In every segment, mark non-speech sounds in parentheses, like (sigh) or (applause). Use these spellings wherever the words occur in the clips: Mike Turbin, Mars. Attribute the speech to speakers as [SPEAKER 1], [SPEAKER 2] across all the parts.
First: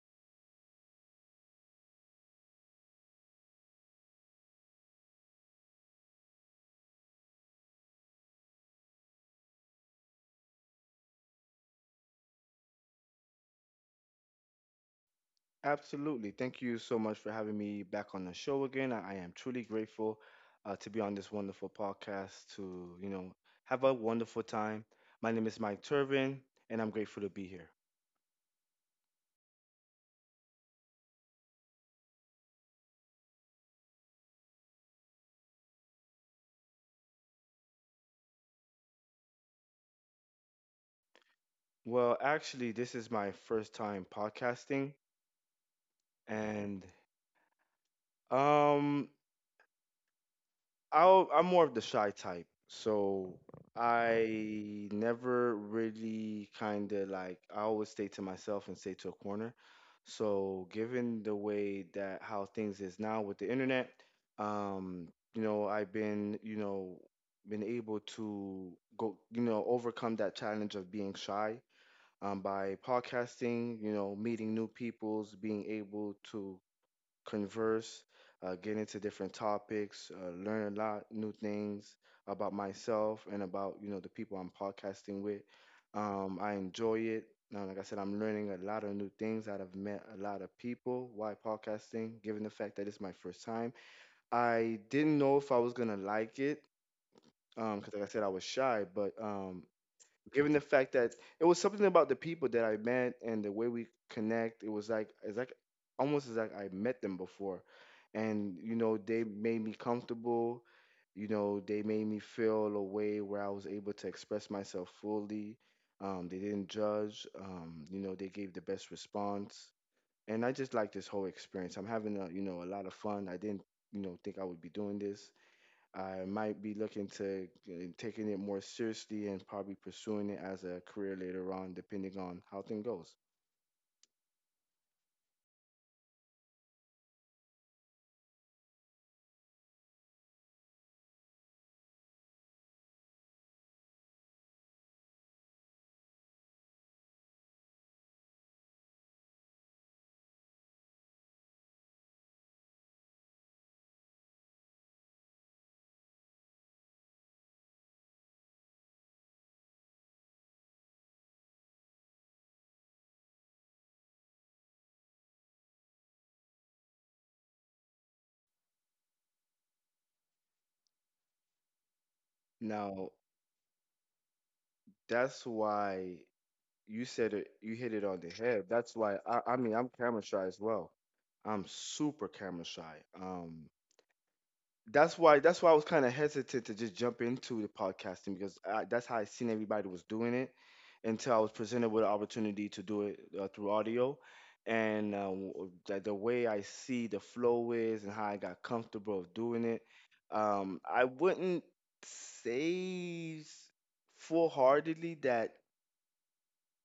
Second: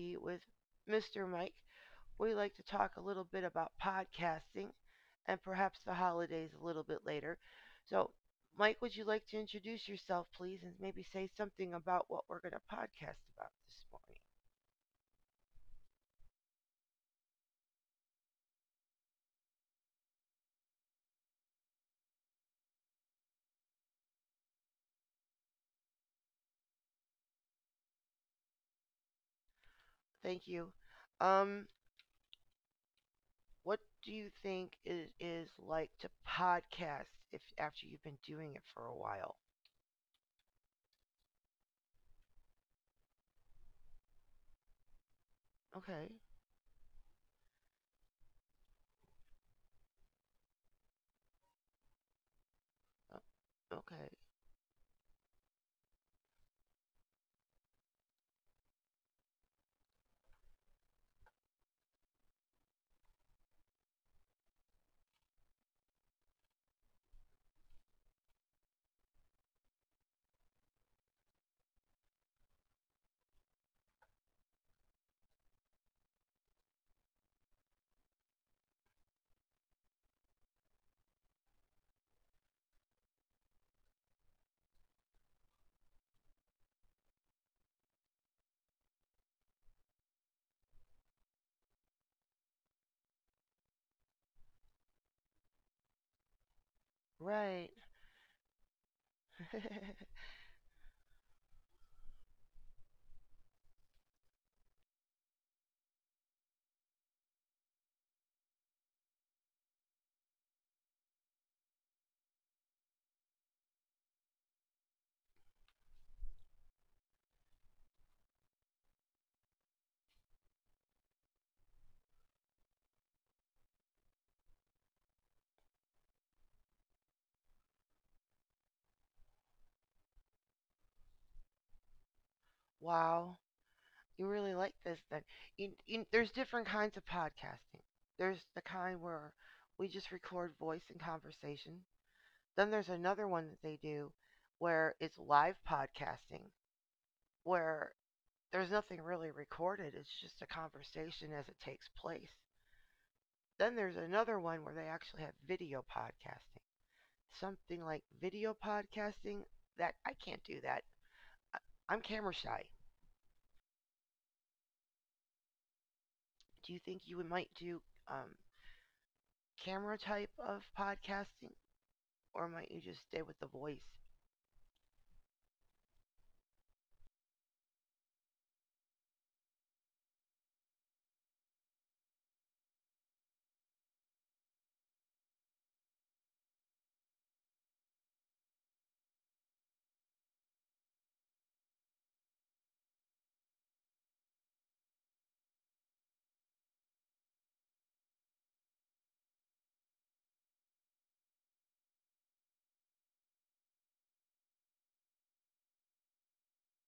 [SPEAKER 1] be with Mr. Mike. We like to talk a little bit about podcasting and perhaps the holidays a little bit later. So, Mike, would you like to introduce yourself, please, and maybe say something about what we're going to podcast about this morning?
[SPEAKER 2] Absolutely. Thank you so much for having me back on the show again. I am truly grateful to be on this wonderful podcast to, you know, have a wonderful time. My name is Mike Turbin, and I'm grateful to be here.
[SPEAKER 1] Thank you. Um, what do you think it is like to podcast if after you've been doing it for a while?
[SPEAKER 2] Well, actually, this is my first time podcasting,
[SPEAKER 1] Okay.
[SPEAKER 2] and um, I'm more of the shy type,
[SPEAKER 1] Uh,
[SPEAKER 2] so
[SPEAKER 1] Okay.
[SPEAKER 2] I never really kind of like I always stay to myself and stay to a corner. So given the way that how things is now with the internet, um, you know, I've been, you know, been able to go, you know, overcome that challenge of being shy by podcasting, you know, meeting new peoples, being able to converse, get into different topics, learn a lot new things about myself and about you know the people I'm podcasting with. I enjoy it. Now, like I said, I'm learning a lot of new things. I've met a lot of people while podcasting, given the fact that it's my first time. I didn't know if I was gonna like it
[SPEAKER 1] Right.
[SPEAKER 2] because, like I said, I was shy. But
[SPEAKER 1] (laughs)
[SPEAKER 2] given the fact that it was something about the people that I met and the way we connect, it was like it's like almost as like I met them before, and you know they made me comfortable. You know they made me feel a way where I was able to express myself fully. They didn't judge. You know they gave the best response, and I just like this whole experience. I'm having a you know a lot of fun. I didn't you know think I would be doing this. I might be looking to taking it more seriously and probably pursuing it as a career later on, depending on how things goes.
[SPEAKER 1] Wow, you really like this then. There's different kinds of podcasting. There's the kind where we just record voice and conversation. Then there's another one that they do where it's live podcasting, where there's nothing really recorded, it's just a conversation as it takes place. Then there's another one where they actually have video podcasting. Something like video podcasting that I can't do that. I, I'm camera shy. Do you think you might do um, camera type of podcasting, or might you just
[SPEAKER 2] Now,
[SPEAKER 1] stay with the voice?
[SPEAKER 2] that's why you said it, you hit it on the head. That's why I mean, I'm camera shy as well. I'm super camera shy. That's why I was kind of hesitant to just jump into the podcasting because I, that's how I seen everybody was doing it until I was presented with an opportunity to do it through audio. And the way I see the flow is and how I got comfortable of doing it, I wouldn't say s- full-heartedly that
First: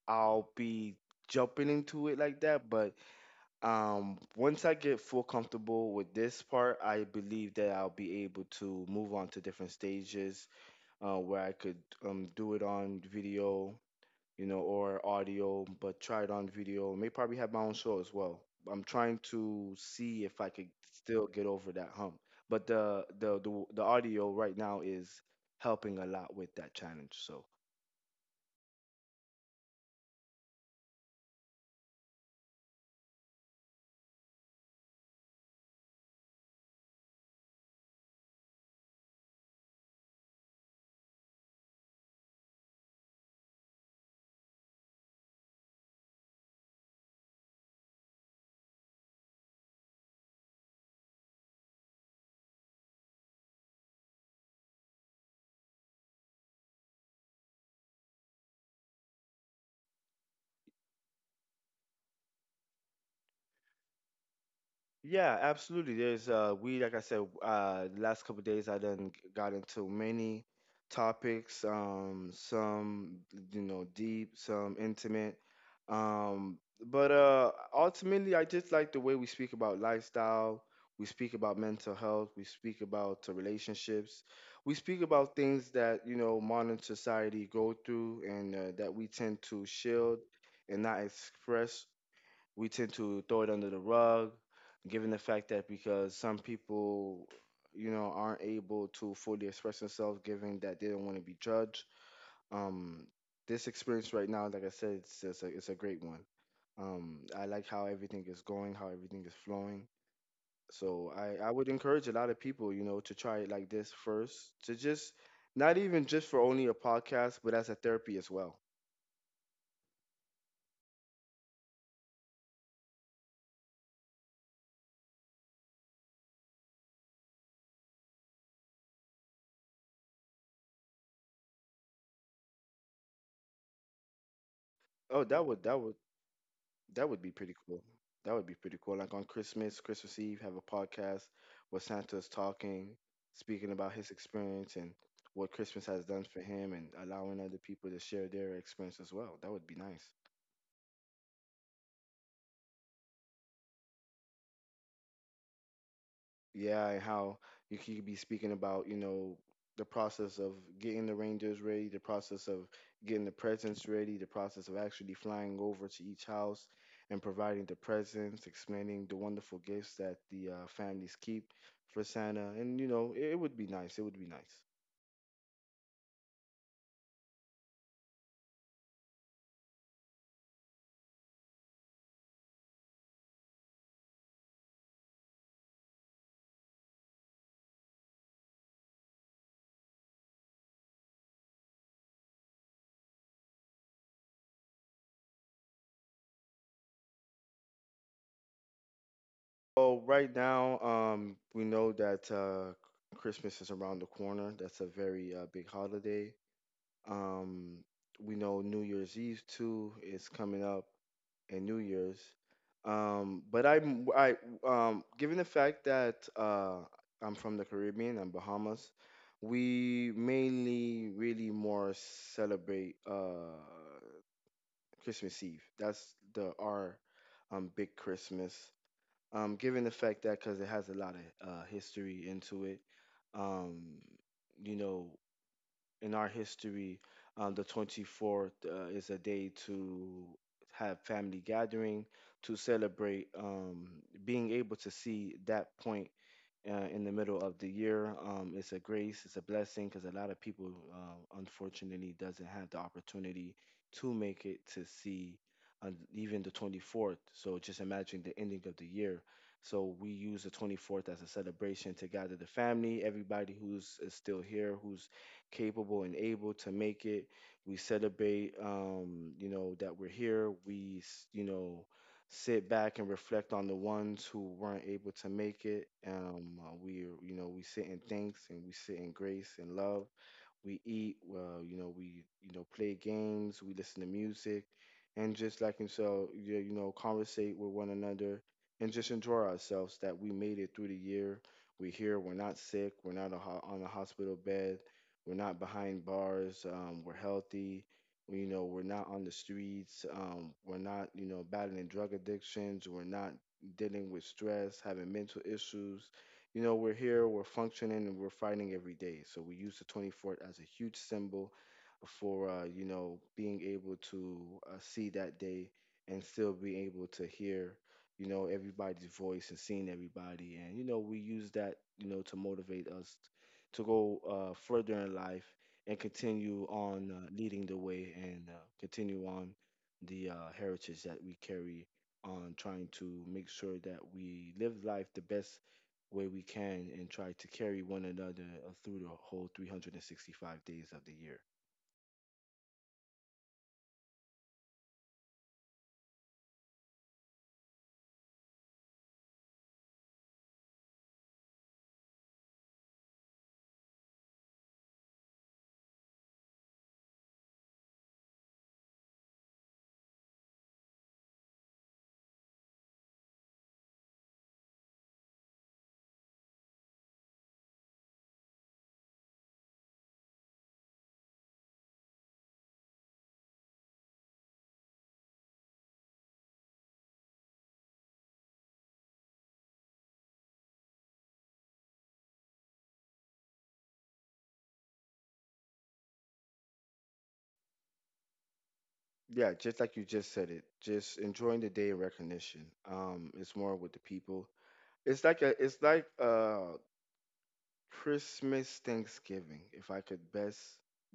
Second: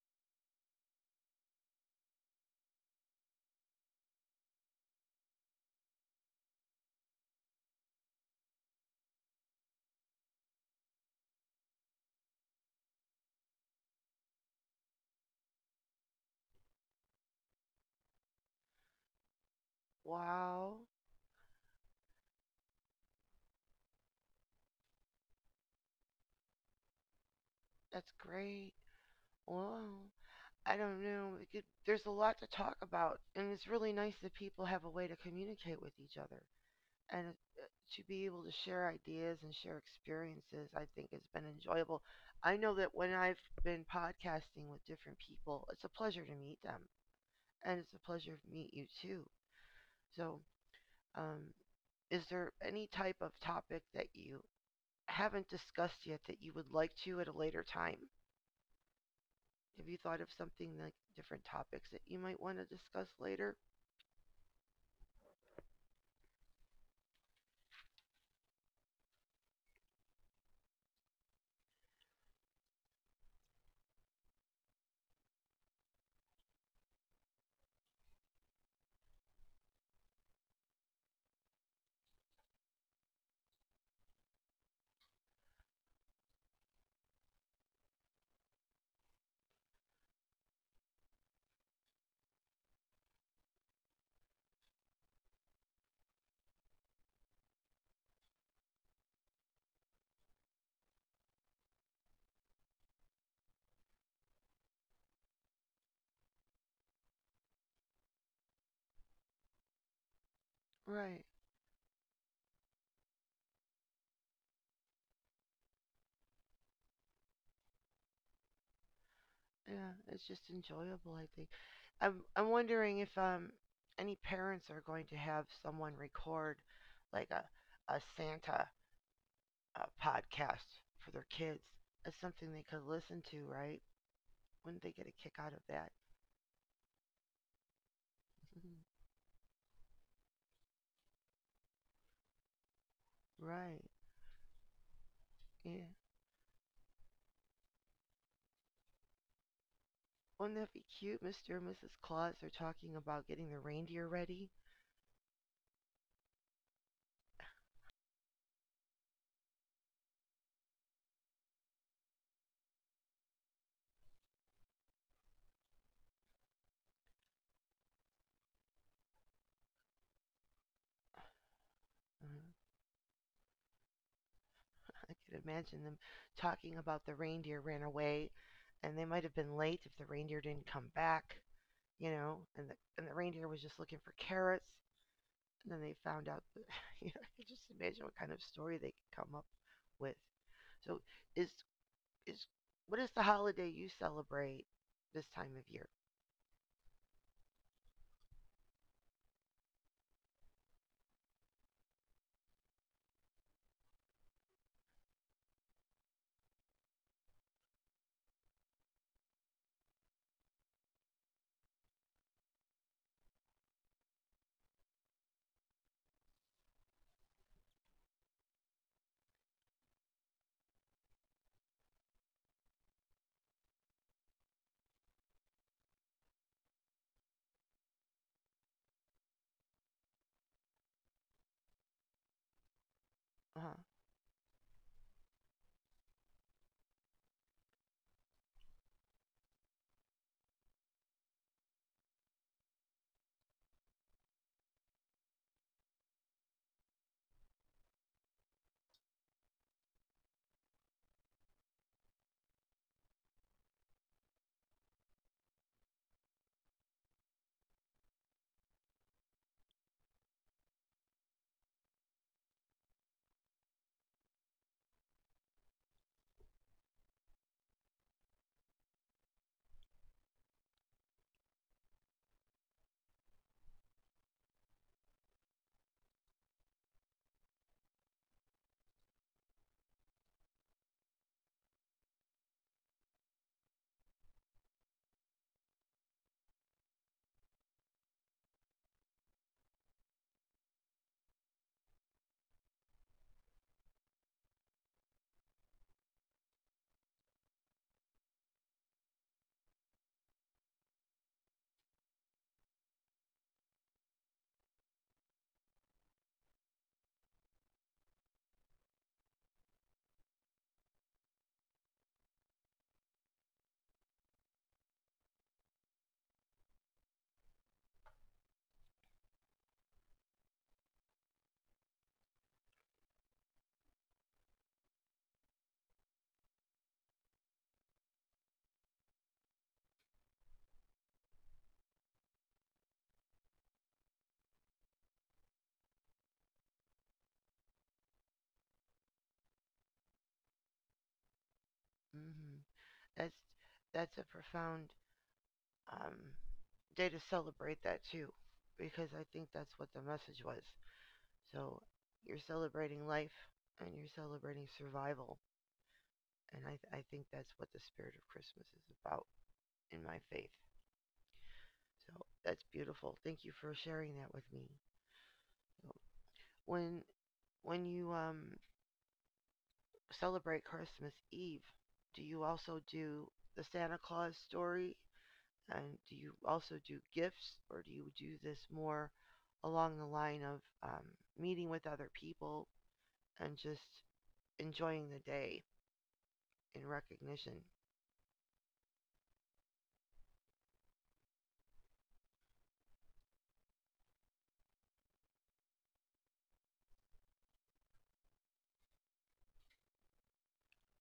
[SPEAKER 2] I'll be jumping into it like that, but once I get full comfortable with this part, I believe that I'll be able to move on to different stages where I could do it on video, you know, or audio, but try it on video, may probably have my own show as well. I'm trying to see if I could
[SPEAKER 1] Wow,
[SPEAKER 2] still get over that hump, but the audio right now is helping a lot with that challenge. So
[SPEAKER 1] that's great. Wow. I don't know. It could, there's a lot to talk about, and it's really nice that people have a way to communicate with each other. And to be able to share ideas and share experiences, I think has been enjoyable. I know that when I've been podcasting with different people, it's a pleasure to meet them, and it's a pleasure to meet you too. So, um, is there any type of topic that you haven't discussed yet that you would like to at a later time? Have you thought of something like different topics that you might want to discuss later?
[SPEAKER 2] yeah, absolutely. There's we, like I said, the last couple of days I done got into many topics, some you know deep, some intimate. Um but ultimately I just like the way we speak about lifestyle, we speak about mental health, we speak about relationships. We speak about things that, you know, modern society go through and that we tend to shield and not express. We tend to throw it under the rug, given the fact that because some people, you know, aren't able to fully express themselves, given that they don't want to be judged. Um, this experience right now, like I said, it's a great one. I like how everything is going, how everything is flowing. So
[SPEAKER 1] Right.
[SPEAKER 2] I would encourage a lot of people, you know, to try it like this first, to just not even just for only a podcast, but as a therapy as well.
[SPEAKER 1] Yeah, it's just enjoyable, I think. I'm wondering if any parents are going to have someone record like a Santa podcast for their kids. It's something they could listen to, right? Wouldn't they get
[SPEAKER 2] Oh,
[SPEAKER 1] a kick
[SPEAKER 2] that
[SPEAKER 1] out of
[SPEAKER 2] would that
[SPEAKER 1] that?
[SPEAKER 2] would that would be pretty cool. That would be pretty
[SPEAKER 1] (laughs)
[SPEAKER 2] cool. Like on Christmas, Christmas Eve, have a podcast where Santa's talking, speaking
[SPEAKER 1] Right.
[SPEAKER 2] about his experience and what Christmas
[SPEAKER 1] Yeah.
[SPEAKER 2] has done for him and allowing other people to share their experience as well. That would be nice.
[SPEAKER 1] Wouldn't that be cute? Mr. and Mrs. Claus are talking about getting the reindeer ready.
[SPEAKER 2] Yeah, and how you could be speaking about, you know, the process of getting the reindeers ready, the process of getting the presents ready, the process of actually flying over to each house and providing the presents, explaining the wonderful gifts that the families keep for Santa.
[SPEAKER 1] Mm-hmm.
[SPEAKER 2] And, you know, it would be nice. It would be nice.
[SPEAKER 1] I could imagine them talking about the reindeer ran away, and they might have been late if the reindeer didn't come back, you know, and the reindeer was just looking for carrots, and then they found out. That, (laughs) you know, I could just imagine what kind of story they could come up with. So, is is what is the holiday you celebrate this time of year?
[SPEAKER 2] Well, right now, we know that Christmas is around the corner. That's a very big holiday. Um, we know New Year's Eve too is coming up, and New Year's. But I'm I given the fact that I'm from the Caribbean and Bahamas, we mainly really more celebrate Christmas Eve. That's the our big Christmas. Given the fact that because it has a lot of history into it,
[SPEAKER 1] Uh-huh.
[SPEAKER 2] um, you know, in our history, the 24th is a day to have family gathering, to celebrate being able to see that point in the middle of the year. It's a grace, it's a blessing because a lot of people, unfortunately, doesn't have the opportunity to make it to see even the 24th. So just imagine the ending of the year. So we use the 24th as a celebration to gather the family, everybody who's is still here, who's capable and able to make it. We celebrate, you know, that we're here. You know, sit back and reflect on the ones who weren't able to make it. We, you know, we sit in thanks and we sit in grace and love. We eat, well, you know, we, you know, play games, we listen to music, and just like himself, you know, conversate with one another and just enjoy ourselves that we made it through the year. We're here, we're not sick, we're not a ho- on a hospital bed, we're not behind bars, we're healthy. You know, we're not on the streets. We're not, you know, battling drug addictions. We're not dealing with stress, having mental issues. You know, we're here, we're functioning, and we're fighting every day. So we use the 24th as a huge symbol for you know being able to see that day and still be able to hear you know everybody's voice and seeing everybody, and you know we use that you know to motivate us to go further in life and continue on leading the way and continue on the heritage that we carry on, trying to make sure that we live life the best way we can and try to carry one another through the whole 365 days of the year.
[SPEAKER 1] Hmm. That's that's a profound um, day to celebrate that too, because I think that's what the message was. So you're celebrating life and you're celebrating survival. And I think that's what the spirit of Christmas is about in my faith. So that's beautiful. Thank you for sharing that with me. So when when you celebrate Christmas Eve, do you also do the Santa Claus story? And do you also do gifts, or do you do this more along the line of um, meeting with other people and just enjoying the day in recognition?
[SPEAKER 2] Yeah, just like you just said it, just enjoying the day in recognition. It's more with the people. It's like Christmas, Thanksgiving, if I could best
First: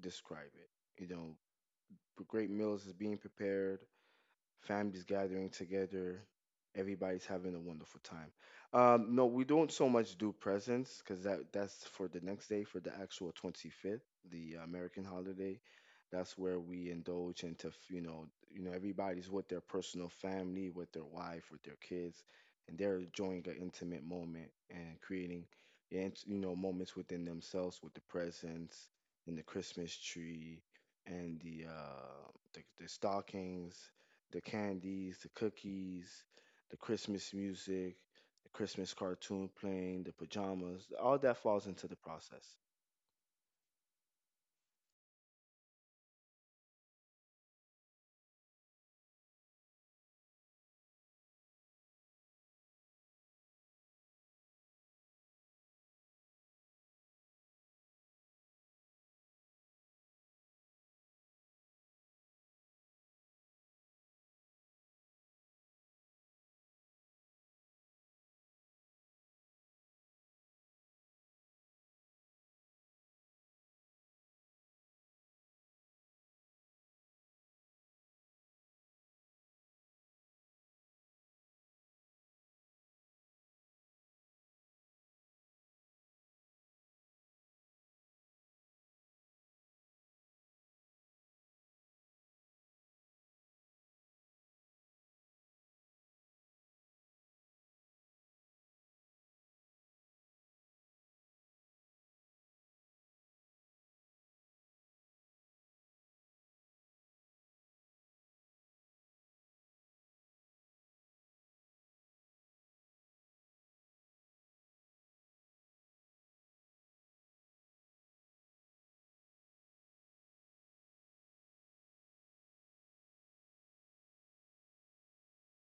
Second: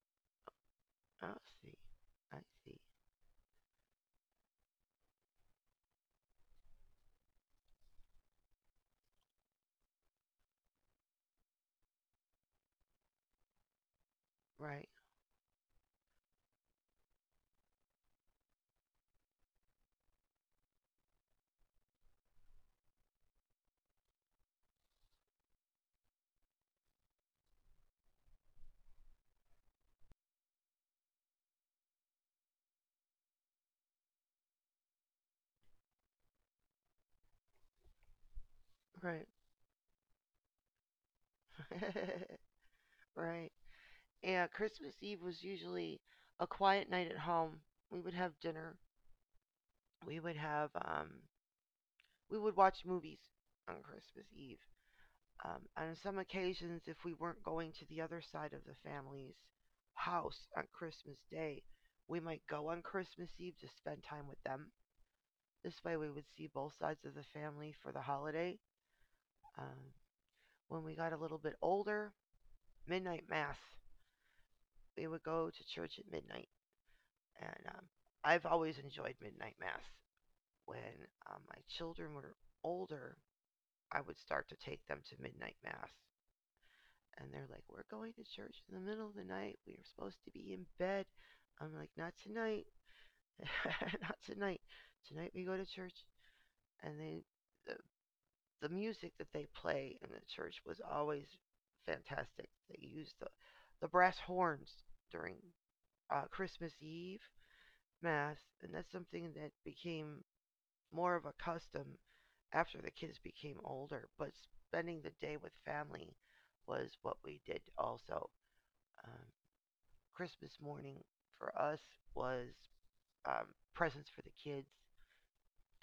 [SPEAKER 2] describe it. You
[SPEAKER 1] I
[SPEAKER 2] know,
[SPEAKER 1] see. I
[SPEAKER 2] great
[SPEAKER 1] see.
[SPEAKER 2] meals is being prepared, families gathering together. Everybody's having a wonderful time. No, we don't so much do presents because that's for the next day for the actual 25th, the
[SPEAKER 1] Right.
[SPEAKER 2] American holiday. That's where we indulge into you know, you know everybody's with their personal family, with their wife, with their kids, and they're enjoying an intimate moment and creating and you know moments within themselves with the presents and the Christmas tree and the stockings, the candies, the cookies, the Christmas music, the Christmas
[SPEAKER 1] Right.
[SPEAKER 2] cartoon playing, the pajamas, all that falls into the
[SPEAKER 1] (laughs)
[SPEAKER 2] process.
[SPEAKER 1] Right. Yeah, Christmas Eve was usually a quiet night at home. We would have dinner. We would have we would watch movies on Christmas Eve. On some occasions, if we weren't going to the other side of the family's house on Christmas Day, we might go on Christmas Eve to spend time with them. This way, we would see both sides of the family for the holiday. Um, when we got a little bit older, midnight mass. We would go to church at midnight, and I've always enjoyed midnight mass. When my children were older, I would start to take them to midnight mass, and they're like, "We're going to church in the middle of the night. We are supposed to be in bed." I'm like, "Not tonight, (laughs) not tonight. Tonight we go to church." And the, the music that they play in the church was always fantastic. They used the brass horns during Christmas Eve math, and that's something that became more of a custom after the kids became older. But spending the day with family was what we did also. Um, Christmas morning for us was um, presents for the kids,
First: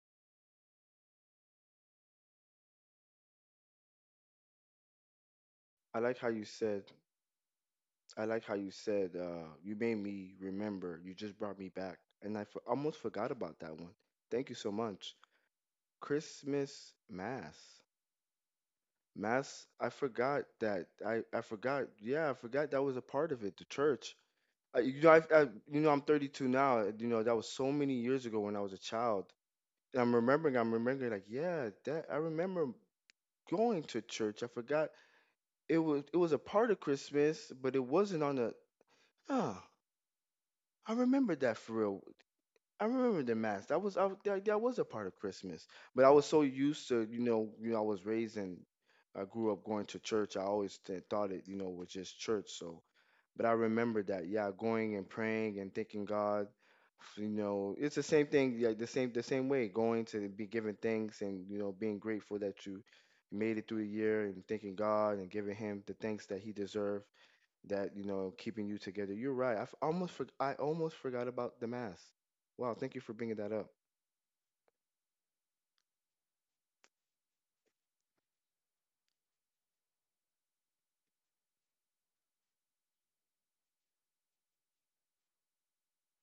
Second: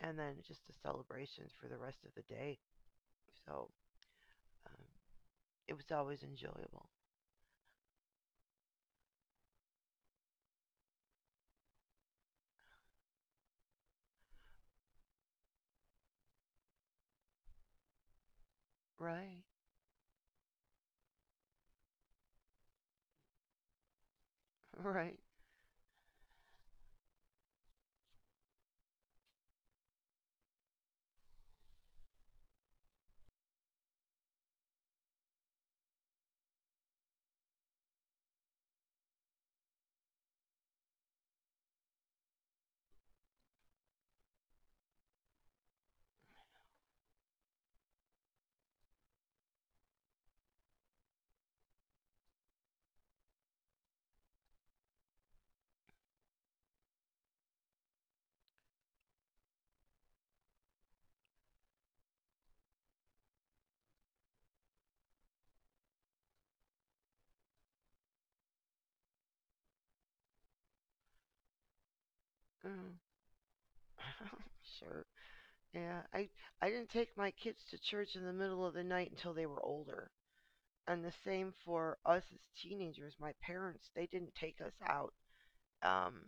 [SPEAKER 1] and then just a celebration for the rest of the day. So um, it was
[SPEAKER 2] I like
[SPEAKER 1] always
[SPEAKER 2] how you said,
[SPEAKER 1] enjoyable.
[SPEAKER 2] I like how you said, you made me remember, you just brought me back. And almost forgot about that one. Thank you so much. Christmas Mass.
[SPEAKER 1] Right,
[SPEAKER 2] Mass, I forgot that. I forgot. Yeah, I forgot that was a part of it, the church.
[SPEAKER 1] right.
[SPEAKER 2] I, you know, I'm 32 now. You know, that was so many years ago when I was a child. I'm remembering like, yeah, that I remember going to church. I forgot it was a part of Christmas, but it wasn't on the. Oh, I remember that for real. I remember the mass. That was a part of Christmas. But I was so used to, you know, I was raised and I grew up going to church. I always thought it, you know, was just church. So but I remember that, yeah, going and praying and thanking God. You know, it's the same thing, like the same way, going to be giving thanks and you know being grateful that you made it through the year and thanking God and giving Him the thanks that He deserved. That you know keeping you together. You're right. I almost forgot about the mass. Wow,
[SPEAKER 1] Mm.
[SPEAKER 2] thank you for bringing that up.
[SPEAKER 1] (laughs) Sure. Yeah, I didn't take my kids to church in the middle of the night until they were older, and the same for us as teenagers. My parents, they didn't take us out um,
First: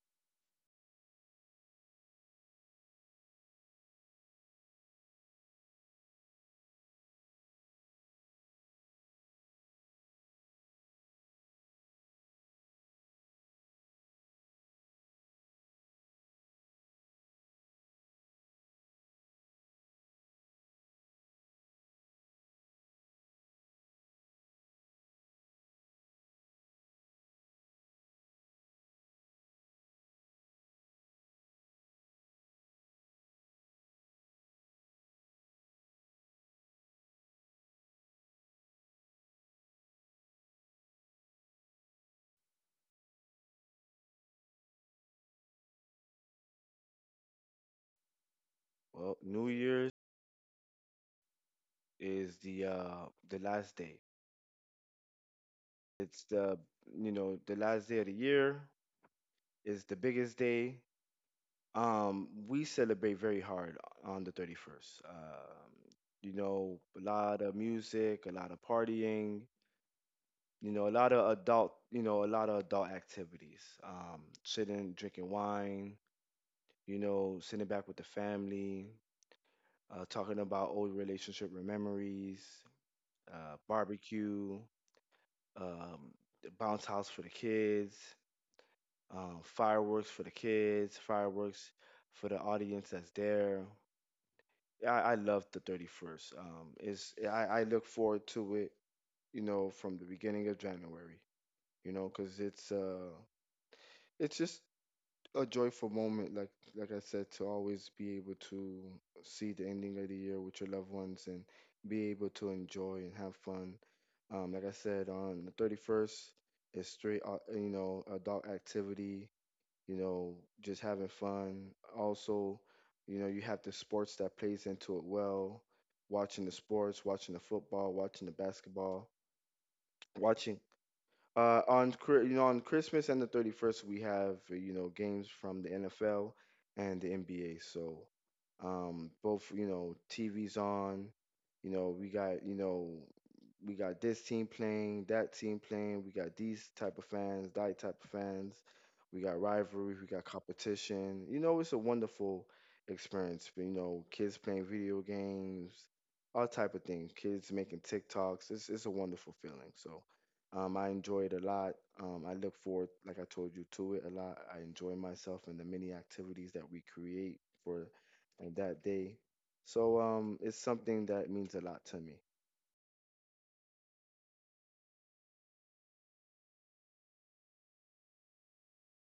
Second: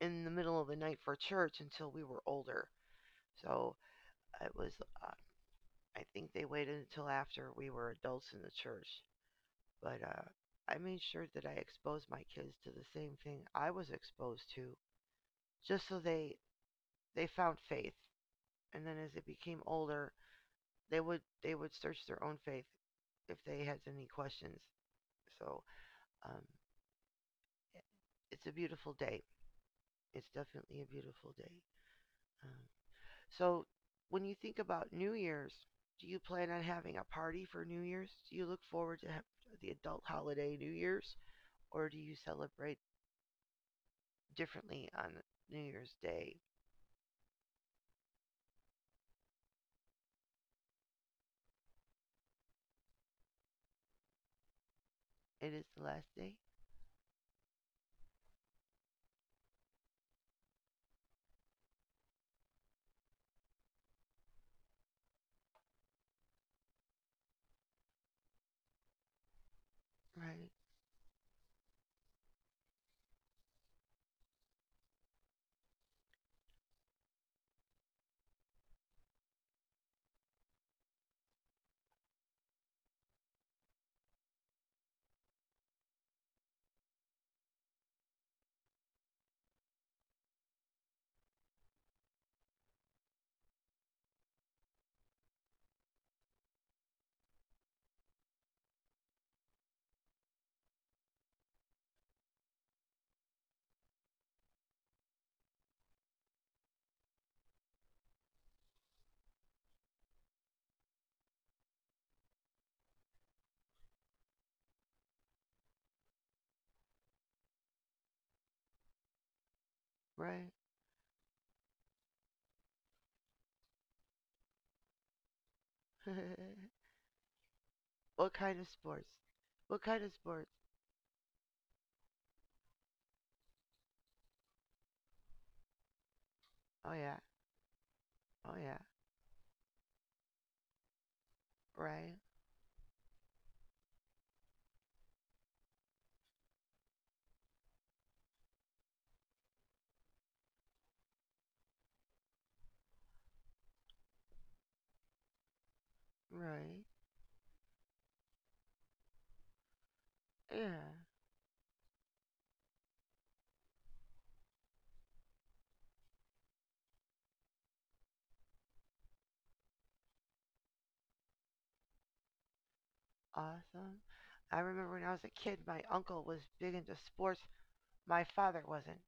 [SPEAKER 1] in the middle of the night for church until we were older. So it was, uh, I think they waited until after we were adults in the church. But I made sure that I exposed my kids to the same thing I was exposed to, just so they found faith. And then as they became older, they would search their own faith if they had any questions. So um, it's a beautiful day. It's definitely a beautiful day. Um, so, when you think about New Year's, do you plan on having a party for New Year's? Do you look forward to the adult holiday New Year's, or do you celebrate differently on New Year's Day?
[SPEAKER 2] Well, New Year's is the last day.
[SPEAKER 1] It is the last
[SPEAKER 2] It's
[SPEAKER 1] day,
[SPEAKER 2] the you know the last day of the year. It's the biggest day. We celebrate very hard on the 31st. You know, a lot of music, a lot of partying,
[SPEAKER 1] right?
[SPEAKER 2] you know, a lot of adult, you know, a lot of adult activities. Sitting, drinking wine, you know, sitting back with the family, talking about old relationship memories, barbecue, um, the bounce house for the kids, fireworks for the kids, fireworks for the audience that's there. Yeah, I love the 31st. I look forward to it, you know, from the beginning of January, you know, because it's just a joyful moment, like I said, to always be able to see the ending of the year with your loved ones and be able to enjoy and have fun. Like I said, on the 31st, it's straight, you know, adult activity, you know,
[SPEAKER 1] Right.
[SPEAKER 2] just having fun. Also, you know, you have the sports that plays into it well, watching the
[SPEAKER 1] (laughs)
[SPEAKER 2] sports, watching the football, watching the
[SPEAKER 1] What kind of
[SPEAKER 2] basketball,
[SPEAKER 1] sports? What kind of sports?
[SPEAKER 2] watching you know on Christmas and the 31st we have you know games from the NFL
[SPEAKER 1] Oh
[SPEAKER 2] and the
[SPEAKER 1] yeah,
[SPEAKER 2] NBA. So
[SPEAKER 1] oh yeah,
[SPEAKER 2] both you know TV's on, you know, we
[SPEAKER 1] right,
[SPEAKER 2] got you know we got this team playing, that team playing. We got these type of fans, that type of fans. We got rivalry, we got competition. You know, it's a wonderful experience. You know, kids playing video games, all type of
[SPEAKER 1] right,
[SPEAKER 2] things. Kids making TikToks. It's a wonderful feeling. So, I
[SPEAKER 1] yeah,
[SPEAKER 2] enjoy it a lot. I look forward, like I told you, to it a lot. I enjoy myself and the many activities that we create for and that day. So it's something that means a lot to me.
[SPEAKER 1] awesome. I remember when I was a kid, my uncle was big into sports. My father wasn't.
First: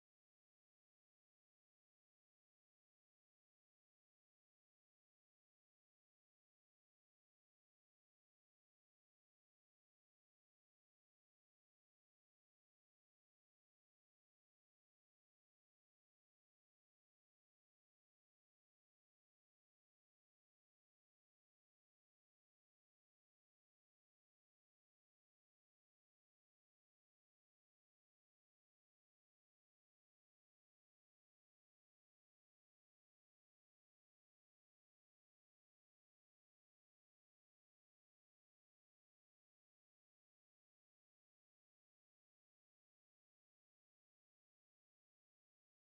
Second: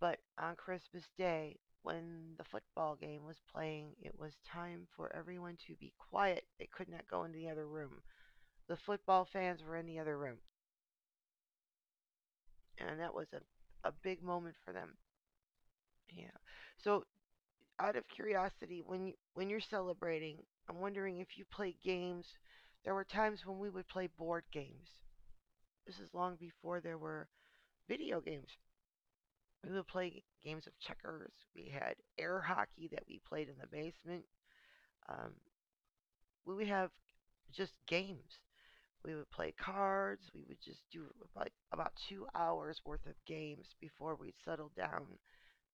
[SPEAKER 1] But on Christmas Day, when the football game was playing, it was time for everyone to be quiet. They could not go in the other room. The football fans were in the other room, and that was a big moment for them. Yeah. So, out of curiosity, when when you're celebrating, I'm wondering if you play games. There were times when we would play board games. This is long before there were video games. We would play games of checkers. We had air hockey that we played in the basement. Um, we would have just games. We would play cards. We would just do like about 2 hours worth of games before we'd settle down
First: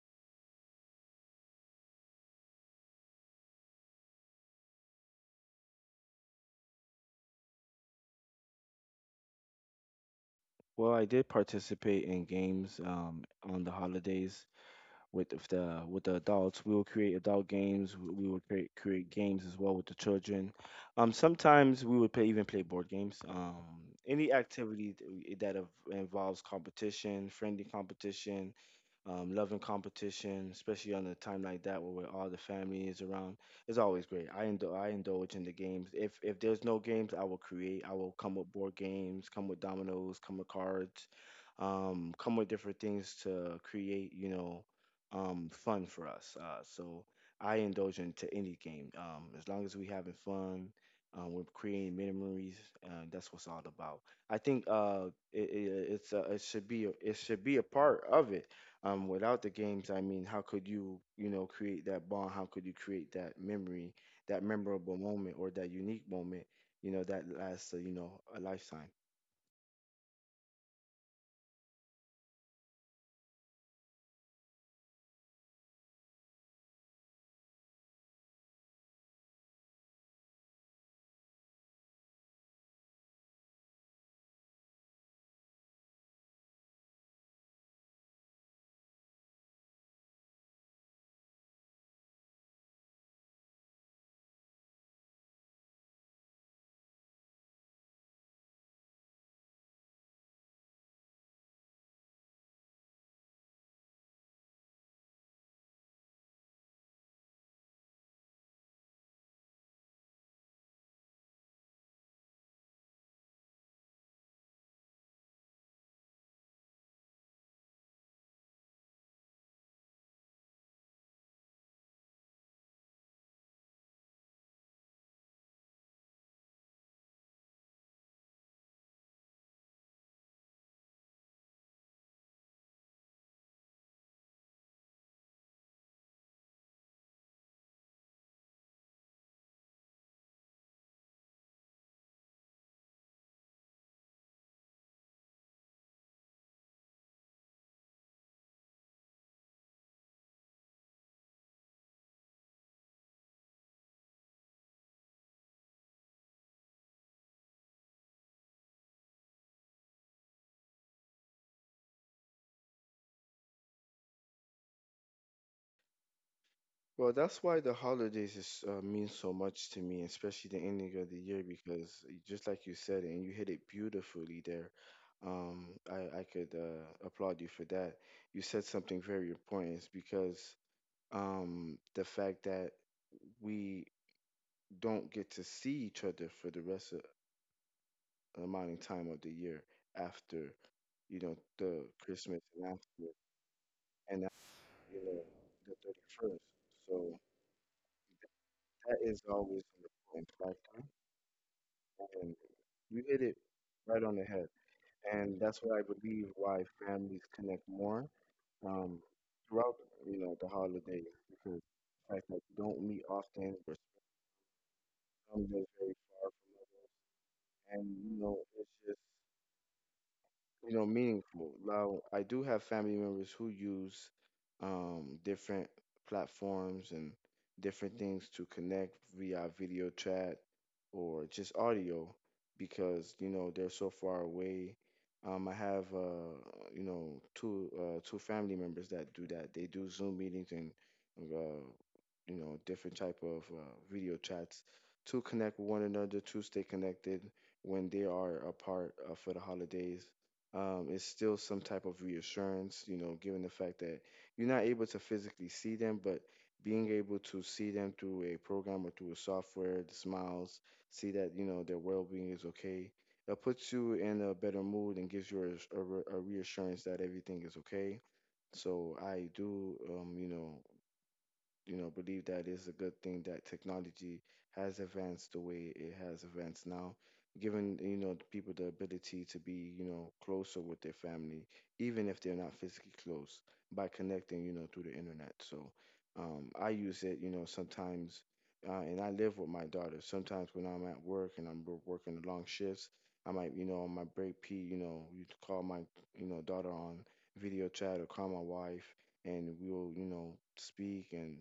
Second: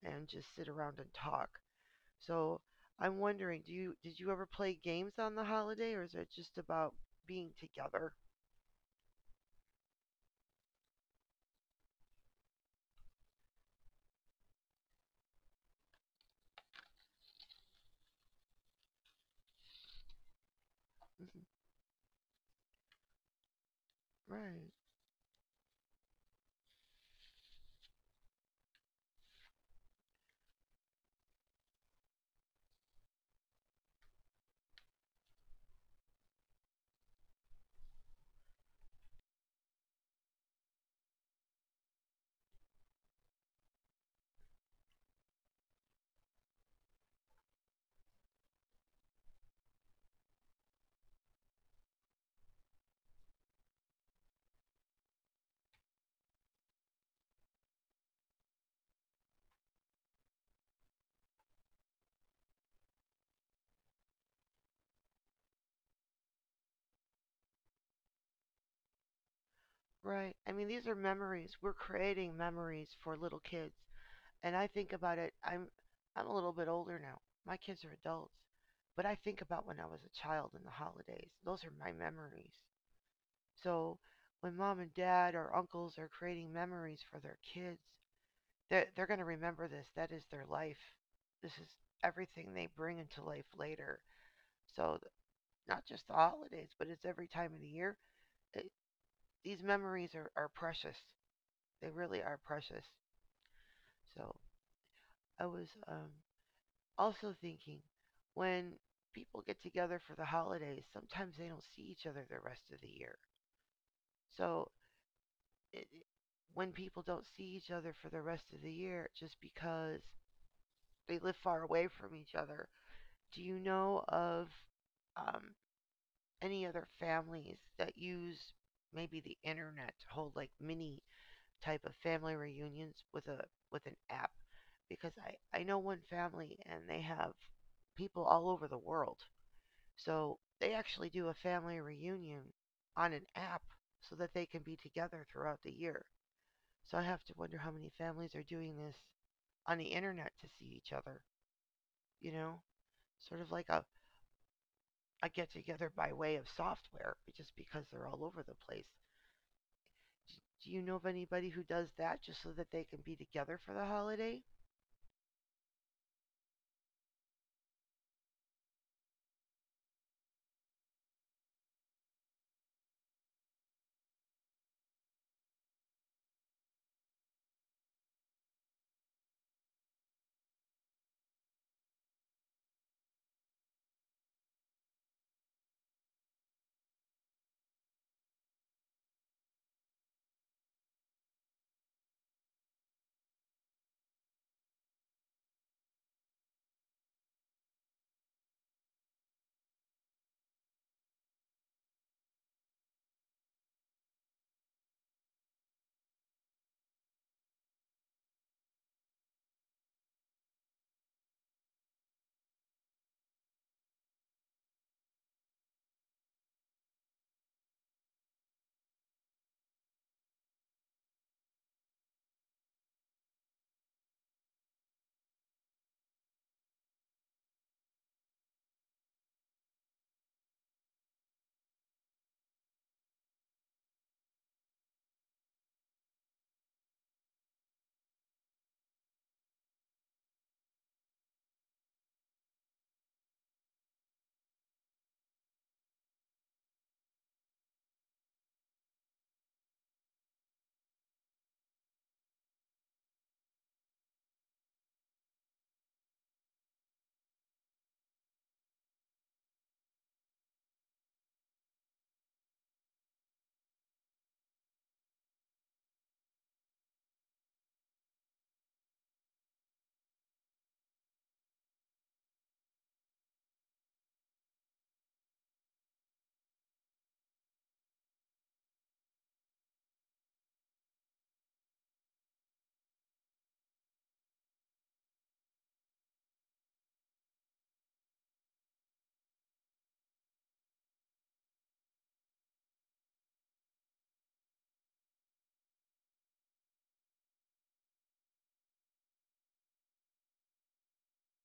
[SPEAKER 1] and just sit around and talk. So I'm wondering, do you did you ever play games on the holiday, or is it just about being together?
[SPEAKER 2] Well, I did participate in games on the holidays with if the with the adults. We will create adult games. We will create games as well with the children.
[SPEAKER 1] Mhm.
[SPEAKER 2] Sometimes we would play board games. Any
[SPEAKER 1] Right,
[SPEAKER 2] activity that involves competition, friendly competition, loving competition, especially on a time like that where all the family is around, is always great. I indulge in the games. If there's no games, I will create. I will come with board games, come with dominoes, come with cards, come with different things to create. You know, fun for us. So I indulge into any game. As long as we having fun, we're creating memories. That's what's all about. I think it should be a part of it. Without the games, I mean, how could you you know create that bond? How could you create that memory, that memorable moment, or that unique moment? You know that lasts you know a lifetime.
[SPEAKER 1] right. I mean, these are memories. We're creating memories for little kids, and I think about it. I'm a little bit older now. My kids are adults, but I think about when I was a child and the holidays. Those are my memories. So when mom and dad or uncles are creating memories for their kids, they're going to remember this. That is their life. This is everything they bring into life later. So not just the holidays, but it's every time of the year. It, these memories are precious. They really are precious. So I was also thinking when people get together for the holidays, sometimes they don't see each other the rest of the year. So it, when people don't see each other for the rest of the year just because they live far away from each other, do you know of um, any other families that use maybe the internet to hold like mini type of family reunions with a with an app? Because I know one family and they have people all over the world. So they actually do a family reunion on an app so that they can be together throughout the year. So I have to wonder how many families are doing this on the internet to see each other, you know? Sort of like a get together by way of software, just because they're all over the place. Do you know of anybody who does that just so that they can be together for the holiday?
[SPEAKER 2] Well, that's why the holidays is mean so much to me, especially the ending of the year, because just like you said, and you hit it beautifully there. Um, I could applaud you for that. You said something very important. It's because the fact that we don't get to see each other for the rest of amount of time of the year after, you know, the Christmas and after, you know, the 31st. So that is always an important factor. And you hit it right on the head. And that's what I believe why families connect more um, throughout, you know, the holidays because the fact that you don't meet often, we're some live very far from each other, and you know, it's just you know, meaningful. Now, I do have family members who use different platforms and different things to connect via video chat or just audio because, you know, they're so far away. I have, you know, two family members that do that. They do Zoom meetings and uh, you know different type of video chats to connect with one another to stay connected when they are apart for the holidays. It's still some type of reassurance, you know, given the fact that you're not able to physically see them, but being able to see them through a program or through a software, the smiles, see that you know their well-being is okay, it puts you in a better mood and gives you a reassurance that everything is okay. So I do you know, you know, believe that it's a good thing that technology has advanced the way it has advanced now, giving, you know, the people the ability to be, you know, closer with their family, even if they're not physically close, by connecting, you know, through the internet. So I use it, you know, sometimes, and I live with my daughter. Sometimes when I'm at work and I'm working long shifts, I might, you know, on my break P, you know, you call my, you know, daughter on video chat or call my wife and we'll you know speak and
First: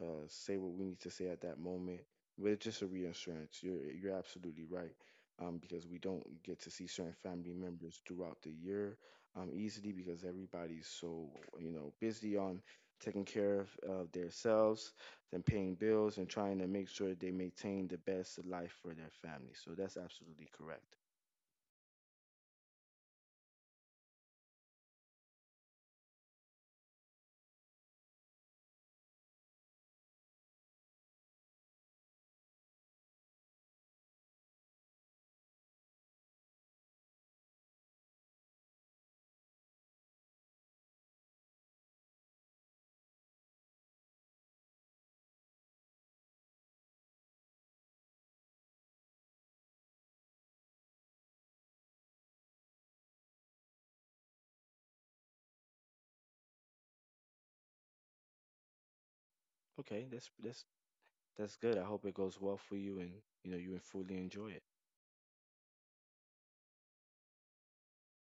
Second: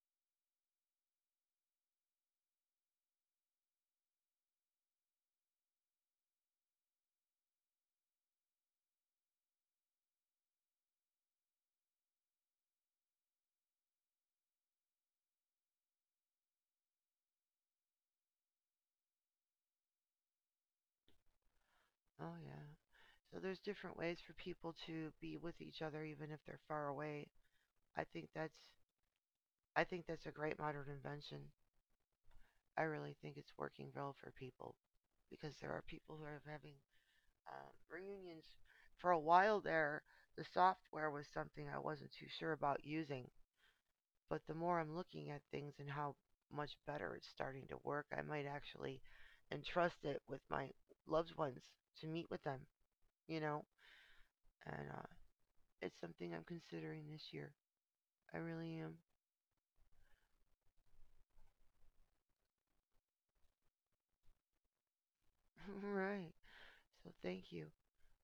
[SPEAKER 2] say what we need to say at that moment. But it's just a reassurance. You're absolutely right. Because we don't get to see certain family members throughout the year easily because everybody's so you know busy on taking care of themselves and paying bills and trying to make sure they maintain the best life for their family. So that's absolutely correct.
[SPEAKER 1] Oh, yeah. So there's different ways for people to be with each other even if they're far away. I think that's I think that's a great modern invention. I really think it's working well for people because there are people who are having reunions. For a while there, the software was something I wasn't too sure about using, but the more I'm looking at things and how much better it's starting to work, I might actually entrust it with my loved ones to meet with them, you know? And it's something I'm considering this year. I really am.
[SPEAKER 2] Okay, that's good. I hope it goes well for you and you know you fully enjoy it.
[SPEAKER 1] (laughs) Right. So thank you.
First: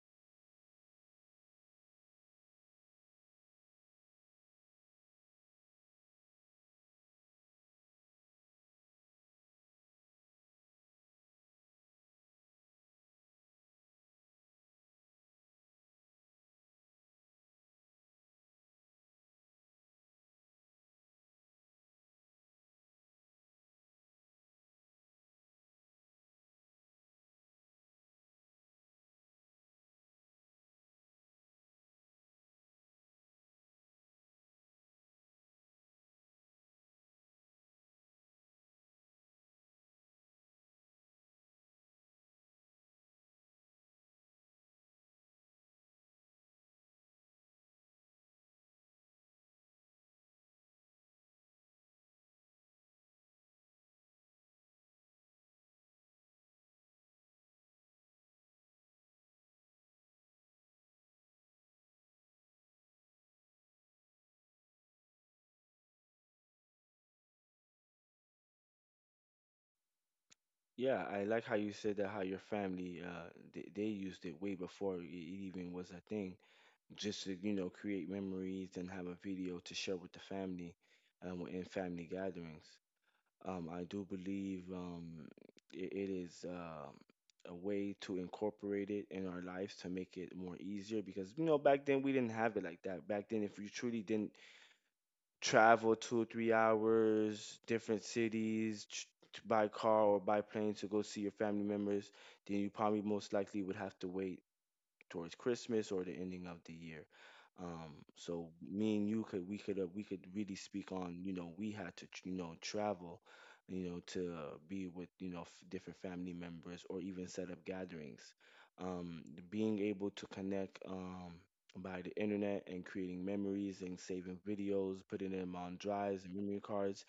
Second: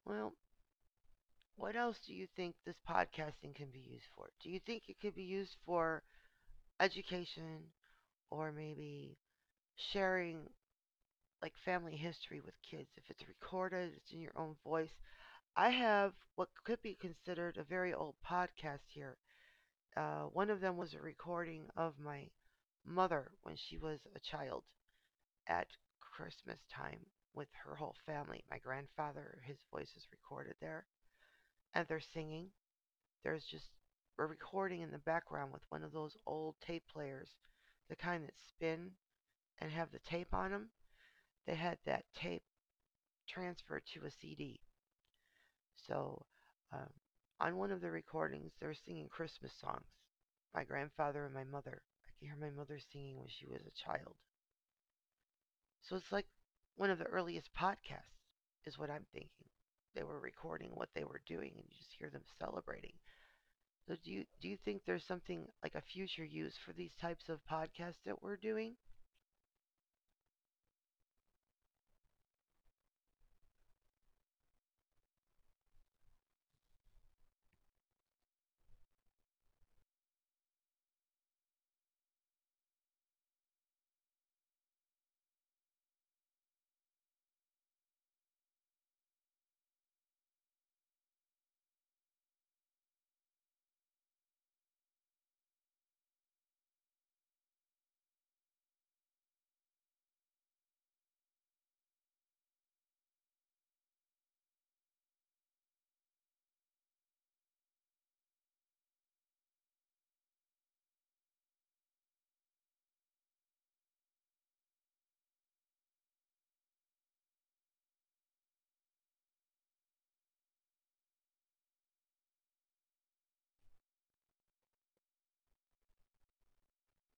[SPEAKER 1] Well, what else do you think this podcasting can be used for? Do you think it could be used for education or maybe sharing like family history with kids? If it's recorded, it's in your own voice. I have what could be considered a very old podcast here. One of them was a recording of my mother when she was a child at Christmas time with her whole family. My grandfather, his voice is recorded there, and they're singing. There's just a recording in the background with one of those old tape players, the kind that spin and have the tape on them. They had that tape transferred to a CD. So um, on one of the recordings, they're singing Christmas songs. My grandfather and my mother. I could hear my mother singing when she was a child. So it's like one of the earliest podcasts, is what I'm thinking. They were recording what they were doing, and you just hear them celebrating. So do you think there's something like a future use for these types of podcasts that we're doing?
[SPEAKER 2] Yeah, I like how you said that how your family they used it way before it even was a thing, just to you know create memories and have a video to share with the family, in family gatherings. I do believe it is a way to incorporate it in our lives to make it more easier because you know back then we didn't have it like that. Back then, if you truly didn't travel 2 or 3 hours, different cities by car or by plane to go see your family members, then you probably most likely would have to wait towards Christmas or the ending of the year. So me and you could we could we could really speak on you know we had to you know travel, you know to be with you know different family members or even set up gatherings. Um, Being able to connect by the internet and creating memories and saving videos, putting them on drives and memory cards,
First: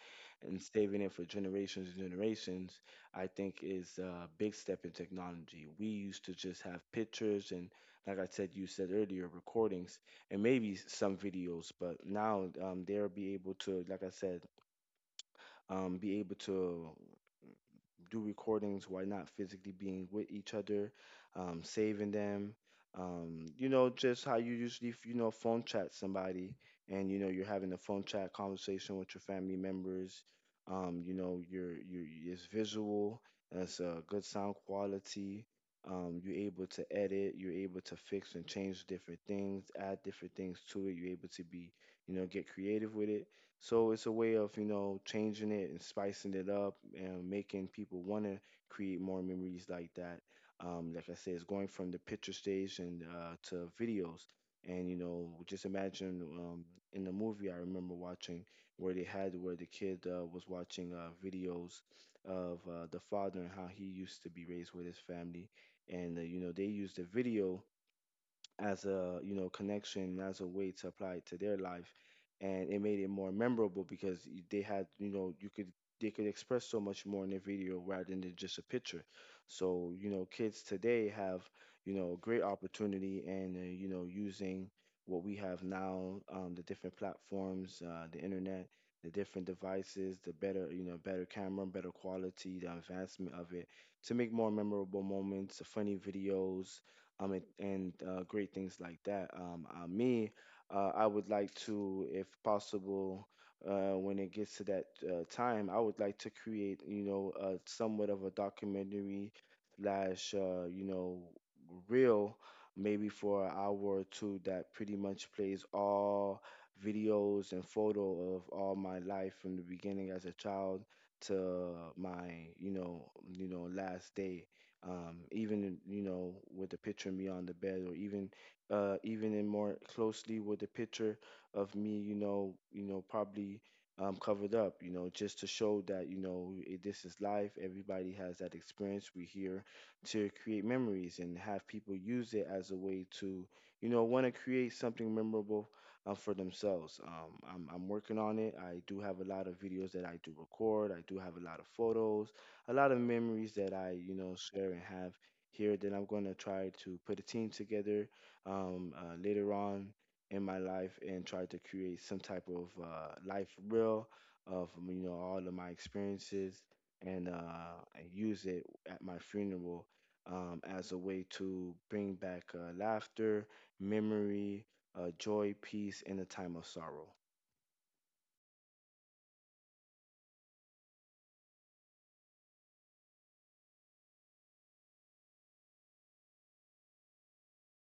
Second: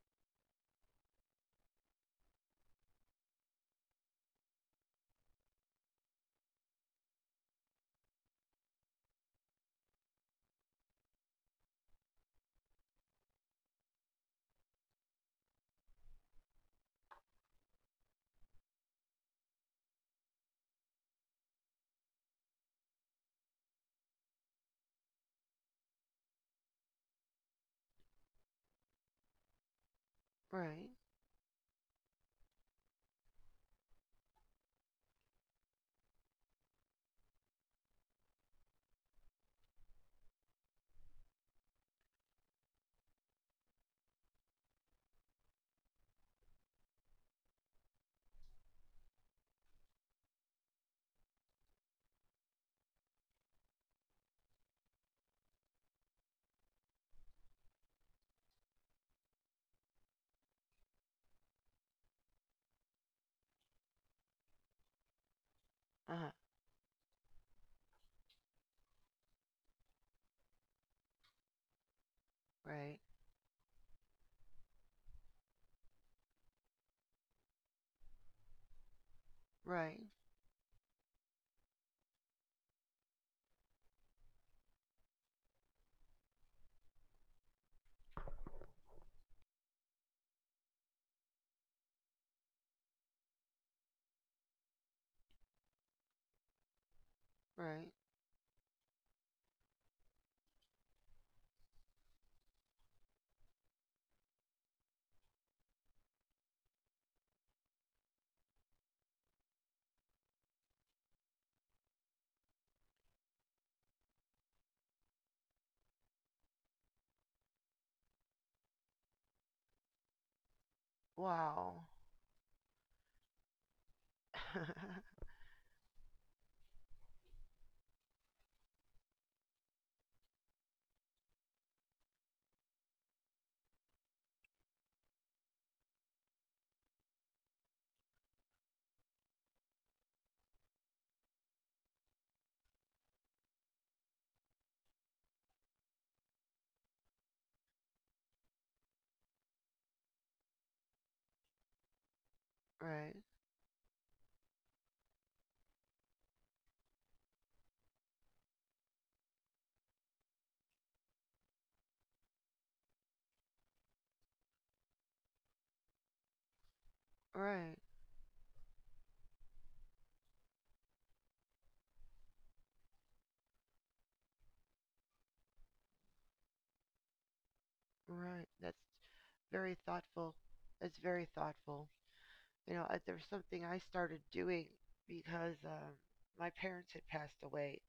[SPEAKER 2] and saving it for generations and generations. I think is a big step in technology. We used to just have pictures and like I said, you said earlier, recordings and maybe some videos. But now they'll be able to, like I said, be able to do recordings while not physically being with each other, saving them. You know, just how you usually, you know, phone chat somebody and, you know, you're having a phone chat conversation with your family members.
[SPEAKER 1] Right.
[SPEAKER 2] You know, it's visual, it's a good sound quality. You're able to edit, you're able to fix and change different things, add different things to it. You're able to be, you know, get creative with it, so it's a way of, you know, changing it and spicing it up and making people want to create more memories like that. Like I said, it's going from the picture stage and to videos. And, you know, just imagine in the movie I remember watching where they had where the kid was watching videos of the father and how he used to be raised with his family. And,
[SPEAKER 1] Uh-huh.
[SPEAKER 2] you know, they used the video as a you know connection as a way to apply it to their life, and it made
[SPEAKER 1] Right.
[SPEAKER 2] it more memorable because they had you know you could they could express so much more in a video rather than just a picture. So
[SPEAKER 1] Right.
[SPEAKER 2] you know kids today have you know great opportunity and you know using what we have now the different platforms, the internet, the different devices, the better you know better camera, better quality, the advancement of it to make more memorable moments, funny videos, um, and, and
[SPEAKER 1] Right.
[SPEAKER 2] uh, great things like that. I would like to, if possible, when it gets to that time, I would like to create, somewhat of a documentary slash, reel, maybe for an hour or two that pretty much plays all videos and photo of all my life from the beginning as a child to
[SPEAKER 1] Wow.
[SPEAKER 2] my last day. um,
[SPEAKER 1] (laughs)
[SPEAKER 2] even in, with the picture of me on the bed, or even even in more closely with the picture of me, probably, covered up, just to show that, this is life. Everybody has that experience. We're here to create memories and have people use it as a way to want to create something memorable for themselves. I'm working on it. I do have a lot of videos that I do record. I do have a lot of photos, a lot of
[SPEAKER 1] Right.
[SPEAKER 2] memories that I share and have here, that I'm going to try to put a team together later on in my life and try to create some type of life reel of, all of my experiences, and uh,
[SPEAKER 1] Right.
[SPEAKER 2] and use it at my funeral, as a way to bring back laughter, memory, joy, peace in a time of sorrow.
[SPEAKER 1] Right. That's very thoughtful. That's very thoughtful. You know, there's something I started doing because my parents had passed away.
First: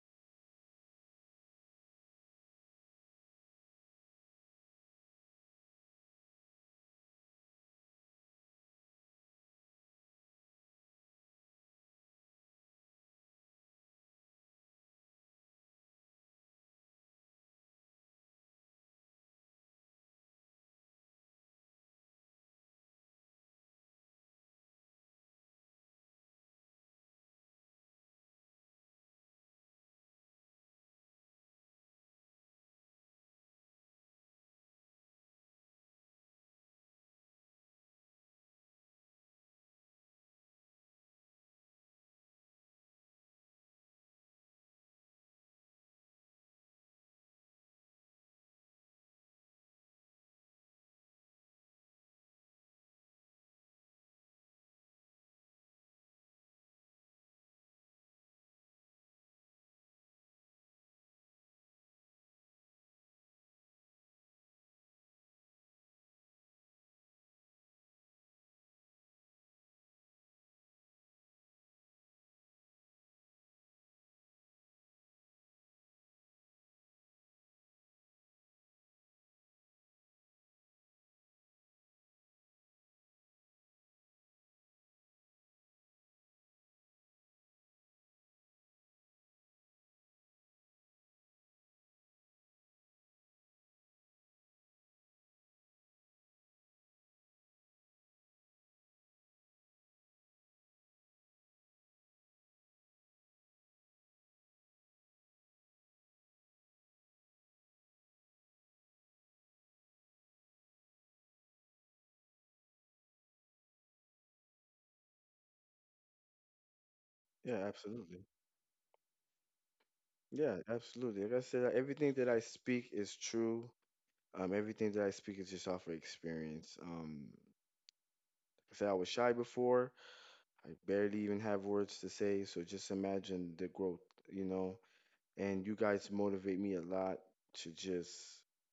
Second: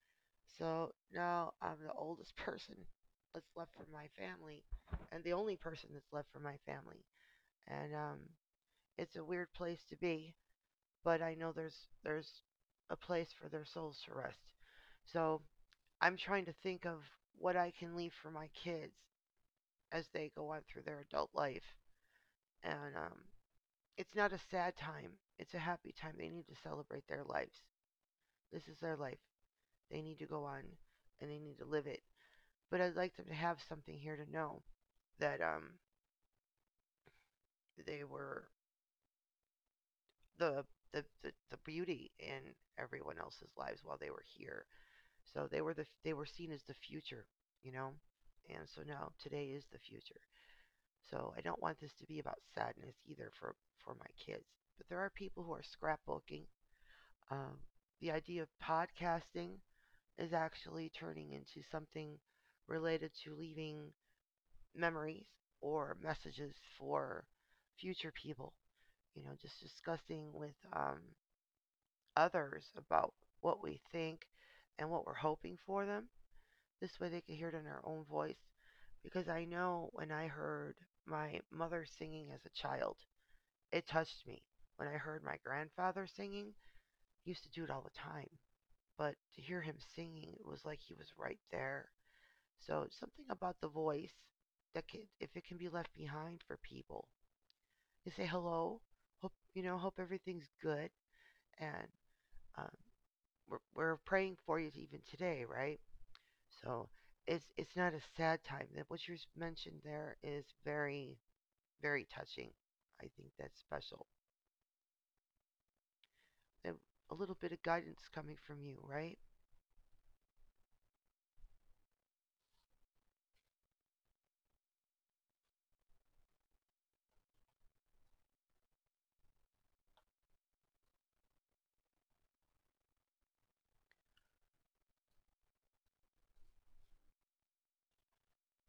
[SPEAKER 1] So now I'm the oldest (laughs) person that's left from my family and the only person that's left from my family. And it's a weird place to be, but I know there's a place for their souls to rest. So I'm trying to think of what I can leave for my kids as they go on through their adult life. And it's not a sad time, it's a happy time. They need to celebrate their lives. This is their life. They need to go on and they need to live it. But I'd like them to have something here to know that they were the, the beauty in everyone else's lives while they were here. So they were seen as the future, you know. And so now today is the future. So I don't want this to be about sadness either for my kids. But there are people who are scrapbooking. Um, the idea of podcasting is actually turning into something related to leaving memories or messages for future people. You know, just discussing with others about what we think and what we're hoping for them. This way they could hear it in their own voice. Because I know when I heard my mother singing as a child, it touched me. When I heard my grandfather singing, he used to do it all the time. But to hear him singing, it was like he was right there. So something about the voice that can, if it can be left behind for people, you say hello, hope you know, hope everything's good, and um, we're praying for you even today, right? So it's not a sad time. That what you mentioned there is very touching. I think that's special. And a little bit of
[SPEAKER 2] Yeah,
[SPEAKER 1] guidance
[SPEAKER 2] absolutely.
[SPEAKER 1] coming from you, right?
[SPEAKER 2] Yeah, absolutely. Like I said, everything that I speak is true. Everything that I speak is just off of experience. Like I said, I was shy before. I barely even have words to say. So just imagine the growth, you know. And you guys motivate me a lot to just,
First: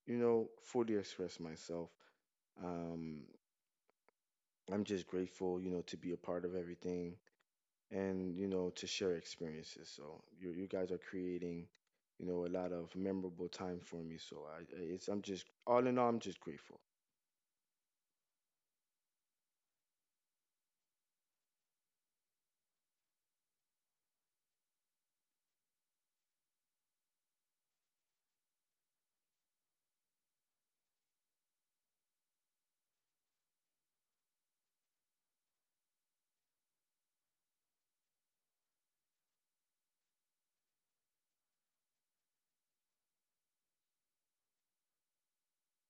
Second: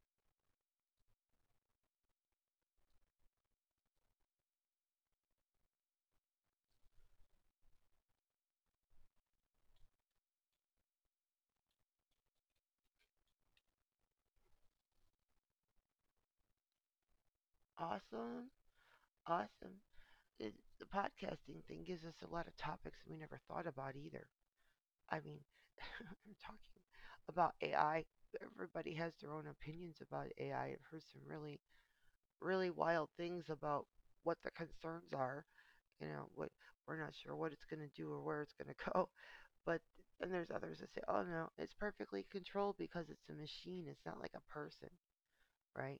[SPEAKER 2] you know, fully express myself. Um, I'm just grateful, to be a part of everything and to share experiences. So you guys are creating, a lot of memorable time for me. So I'm just, all in all, I'm just grateful.
[SPEAKER 1] Awesome, awesome. It, the podcasting thing gives us a lot of topics we never thought about either. I mean, (laughs) we're talking about AI. Everybody has their own opinions about AI. I've heard some really wild things about what the concerns are, you know, what we're not sure what it's going to do or where it's going to (laughs) go. But and there's others that say, oh no, it's perfectly controlled because it's a machine, it's not like a person, right?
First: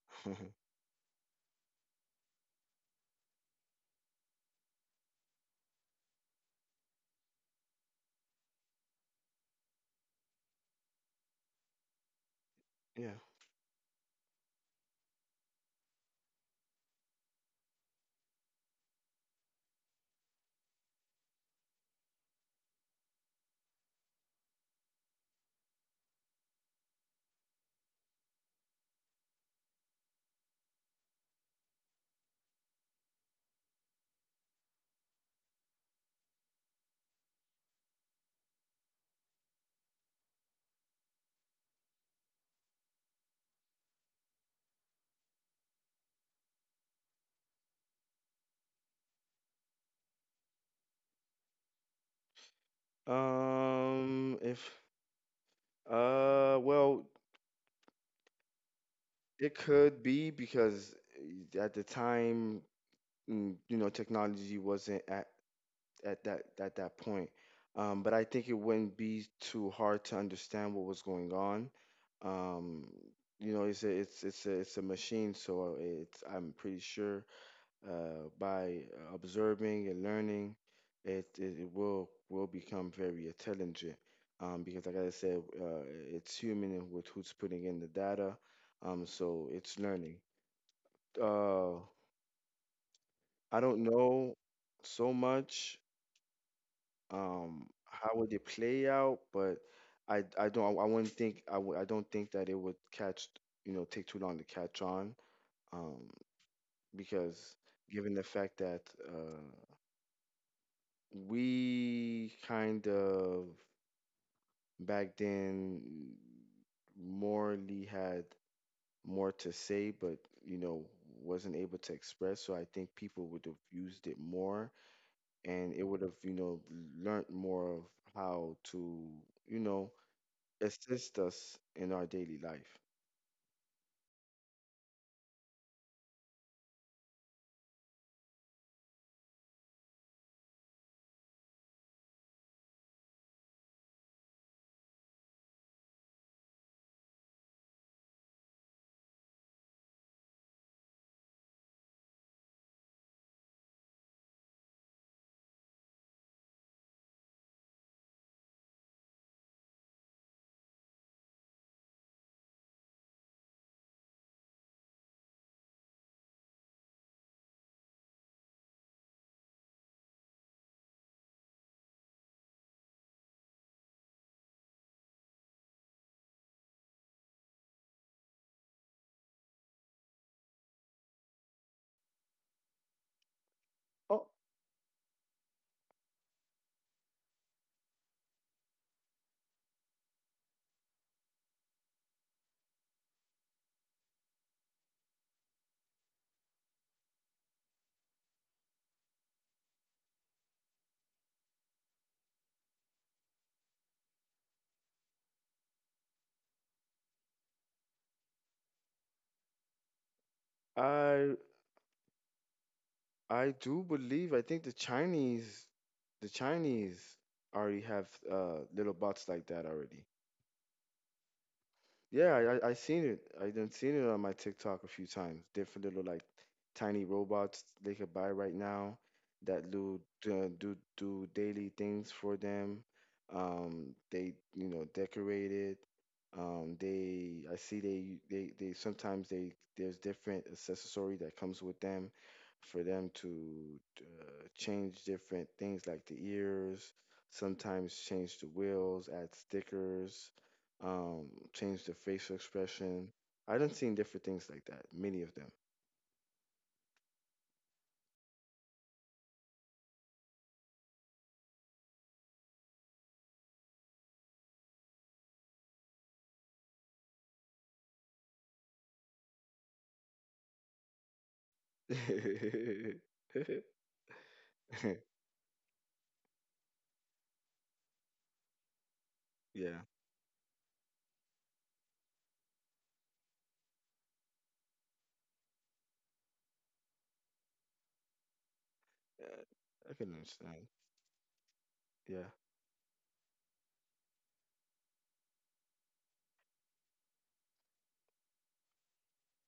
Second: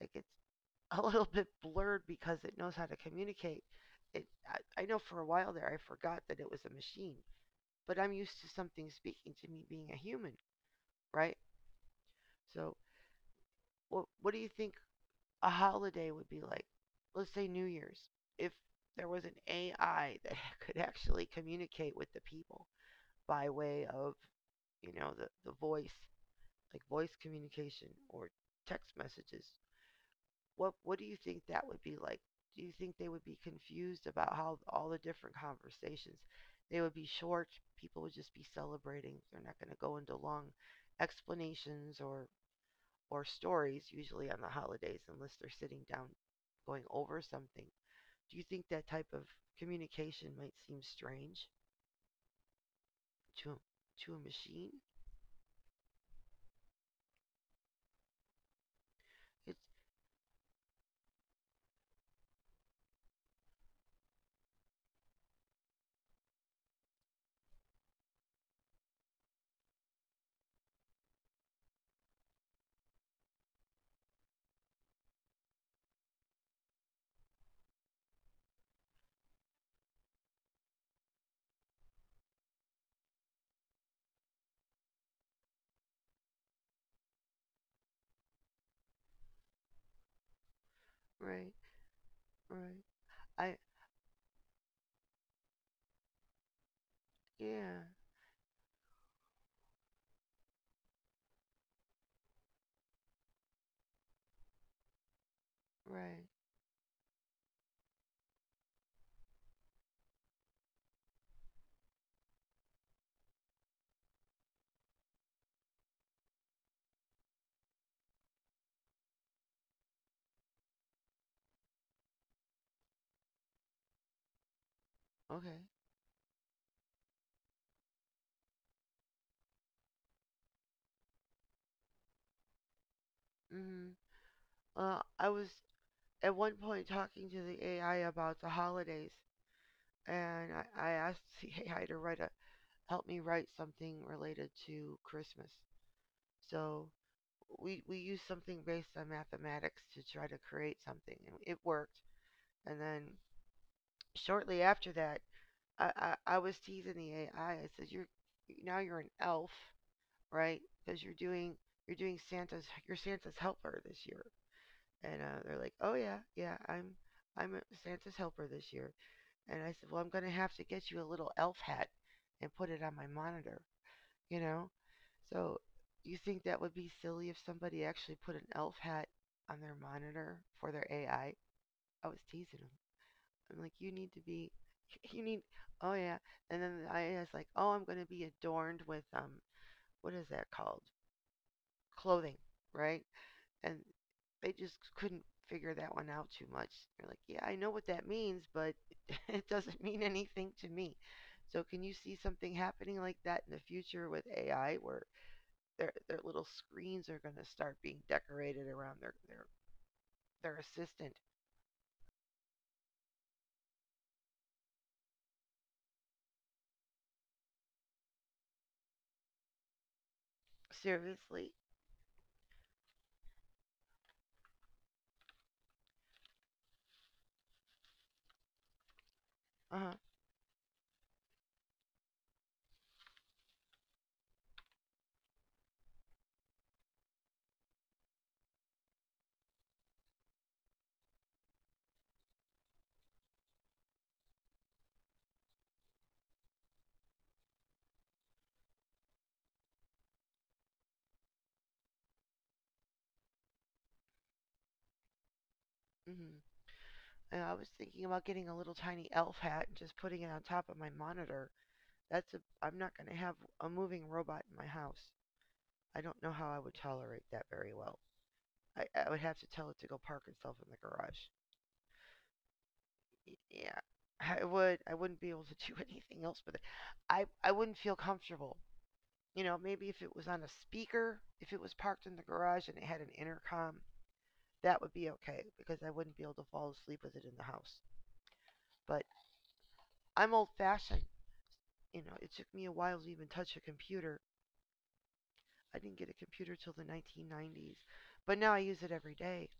[SPEAKER 1] Like it's
[SPEAKER 2] (laughs)
[SPEAKER 1] (laughs) a little bit blurred because it knows how to communicate it. I know for a while there I forgot that it was a machine, but I'm used to something speaking to me being a human, right? So
[SPEAKER 2] Yeah.
[SPEAKER 1] what do you think a holiday would be like, let's say New Year's, if there was an AI (laughs) that could actually communicate with the people by way of, you know, the voice, like voice communication or text messages? What do you think that would be like? Do you think they would be confused about how all the different conversations? They would be short, people would just be celebrating, they're not going to go into long explanations or stories usually on the holidays unless they're sitting down going over something. Do you think that type of communication might seem strange to a
[SPEAKER 2] If
[SPEAKER 1] machine?
[SPEAKER 2] well, it
[SPEAKER 1] It's
[SPEAKER 2] could be because at the time, technology wasn't at that point. But I think it wouldn't be too hard to understand what was going on. Um, it's a machine, so it's I'm pretty sure, by observing and learning, it will become very intelligent. Because like I said, it's human with who's putting in the data. So it's learning.
[SPEAKER 1] right.
[SPEAKER 2] Uh,
[SPEAKER 1] Right. I
[SPEAKER 2] I don't know so much
[SPEAKER 1] yeah,
[SPEAKER 2] how would it play out, but I don't I wouldn't think I would I don't think that it would catch you know take too long to catch on, um,
[SPEAKER 1] right.
[SPEAKER 2] because given the fact that uh, we kind of back then morally had more to say, but, you know, wasn't able to express. So I think people would have used it more,
[SPEAKER 1] Okay.
[SPEAKER 2] and it would have learned more of how to, you know, assist us in our daily life.
[SPEAKER 1] Mhm. I was at one point talking to the AI about the holidays, and I asked the (laughs) AI to write a help me write something related to Christmas. So we used something based on mathematics to try to create something, and it worked. And then shortly after that, I was teasing the AI. I said, "You're now you're an elf, right? Because you're doing." You're doing Santa's. You're Santa's helper this year. And they're like, "Oh yeah, yeah, I'm a Santa's helper this year." And I said, "Well, I'm going to have to get you a little elf hat and put it on my monitor, you know?" So, you think that would be silly if somebody actually put an elf hat on their monitor for their AI? I was teasing them. I'm like, "You need to
[SPEAKER 2] Oh,
[SPEAKER 1] be (laughs) you need oh yeah." And then the AI is like, "Oh, I'm going to be adorned with what is that called? Clothing, right? And they just couldn't figure that one out too much. They're like, yeah, I know what that means, but (laughs) it doesn't mean anything to me. So can you see something happening like that in the future with AI where their little screens are going to start being decorated around their their assistant?
[SPEAKER 2] I I do believe, I think the Chinese already have little bots like that already.
[SPEAKER 1] Seriously?
[SPEAKER 2] Yeah, I seen it. I done seen it on my TikTok a few times. Different little, like, tiny robots they could buy right now that
[SPEAKER 1] Uh-huh.
[SPEAKER 2] do daily things for them. They decorate it. They I see, they sometimes they there's different accessory that comes with them for them to change different things like the ears. Sometimes change the wheels, add stickers, um, change the facial expression. I done seen different things like that. Many of them.
[SPEAKER 1] Mhm. And I was thinking about getting a little tiny elf hat and just putting it on top of my monitor. That's a I'm not going to have a moving robot in my house. I don't know how I would tolerate that very well. I would have to tell it to go park itself in the garage.
[SPEAKER 2] (laughs)
[SPEAKER 1] Yeah, I would. I wouldn't be able to do (laughs) anything else with it. I wouldn't feel comfortable. You know, maybe
[SPEAKER 2] Yeah,
[SPEAKER 1] if it was on a speaker, if it was parked in the garage and it had an intercom, that would be okay because I wouldn't be able to fall asleep with it in the house. But
[SPEAKER 2] uh, I can
[SPEAKER 1] I'm old
[SPEAKER 2] understand.
[SPEAKER 1] fashioned. You know, it
[SPEAKER 2] Yeah.
[SPEAKER 1] took me a while to even touch a computer. I didn't get a computer till the 1990s, but now I use it every day.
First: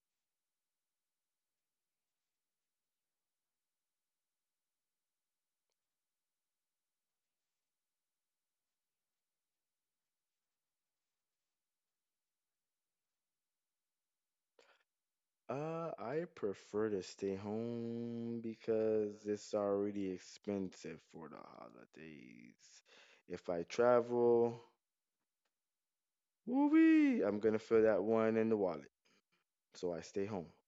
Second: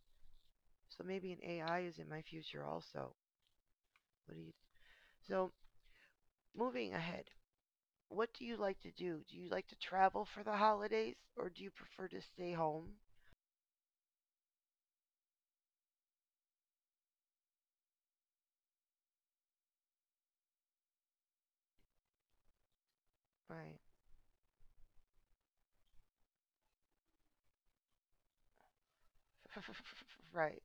[SPEAKER 1] So maybe an AI is in my future also. What do you? So moving ahead, what do you like to do? Do you like to travel for the holidays or do you prefer to stay home?
[SPEAKER 2] I prefer to stay home because it's already expensive for the holidays. If I
[SPEAKER 1] Right.
[SPEAKER 2] travel, woo, I'm gonna feel that one in the wallet. So I stay
[SPEAKER 1] (laughs)
[SPEAKER 2] home.
[SPEAKER 1] Right.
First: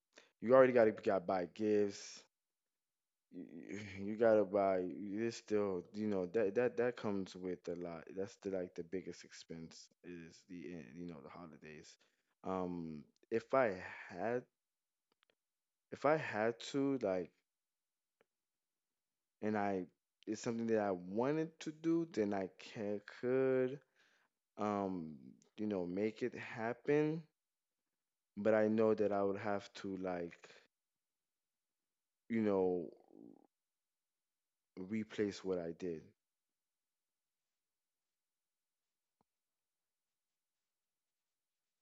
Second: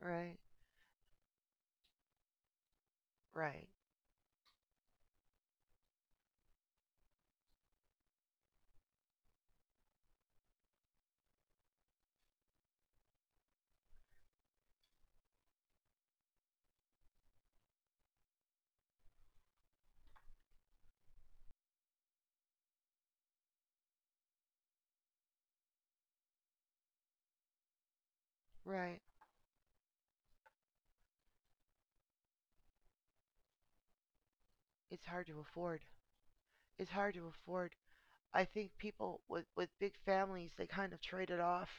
[SPEAKER 1] Right.
[SPEAKER 2] You already gotta got buy gifts.
[SPEAKER 1] Right.
[SPEAKER 2] You gotta buy, it's still, you know, that that comes with a lot. That's the, like, the biggest expense is the eh, you know the holidays. Um if i had if i had to, like, and I it's something that I wanted to do, then I can could, um make it happen. But I know
[SPEAKER 1] Right.
[SPEAKER 2] that I would have to, like, you know,
[SPEAKER 1] It's hard to
[SPEAKER 2] replace what I
[SPEAKER 1] afford.
[SPEAKER 2] did.
[SPEAKER 1] It's hard to afford. I think people with big families, they kind of trade it off.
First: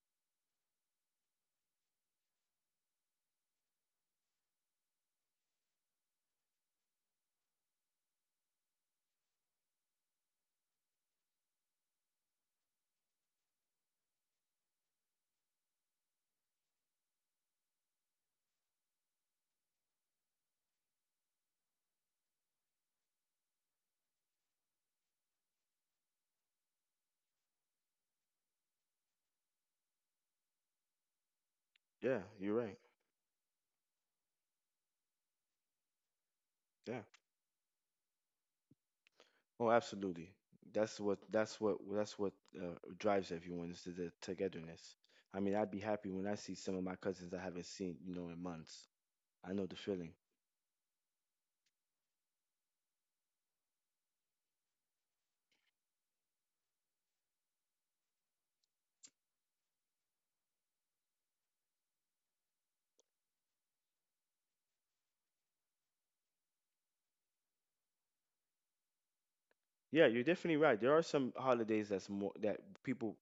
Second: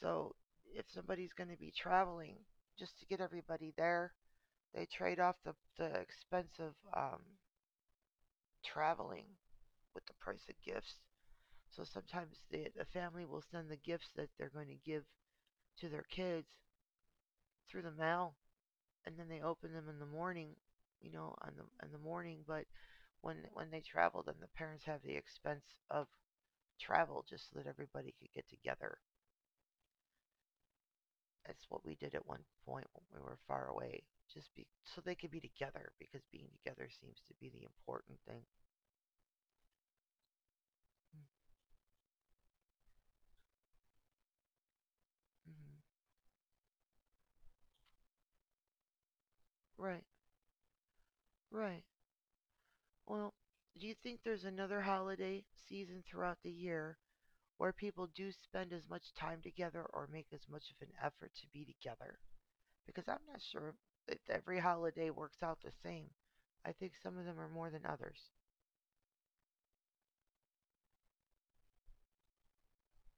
[SPEAKER 1] So if somebody's going to be traveling just to get everybody there, they trade off the expense of traveling with the price of gifts. So sometimes the family will send the gifts that they're going to give to their kids through the mail and then they open them in the morning, you know, on the in the morning. But when they travel, then the parents have the expense of travel just so that everybody could get together. That's what we did
[SPEAKER 2] Yeah,
[SPEAKER 1] at one
[SPEAKER 2] you're right.
[SPEAKER 1] point when we were far away, just be so they could be together because being together
[SPEAKER 2] Yeah.
[SPEAKER 1] seems to be the important thing.
[SPEAKER 2] Oh, absolutely. That's what drives everyone is the togetherness. I mean, I'd be
[SPEAKER 1] Mm-hmm.
[SPEAKER 2] happy when I see some of my cousins I haven't seen in months. I know the
[SPEAKER 1] Right,
[SPEAKER 2] feeling.
[SPEAKER 1] right. Well, do you think there's another holiday season throughout the year where people do spend as much time together or make as much of an effort to be together? Because I'm not sure if every holiday works out the same. I think some of them are more than others,
[SPEAKER 2] Yeah, you're definitely right. There are some holidays that's more that people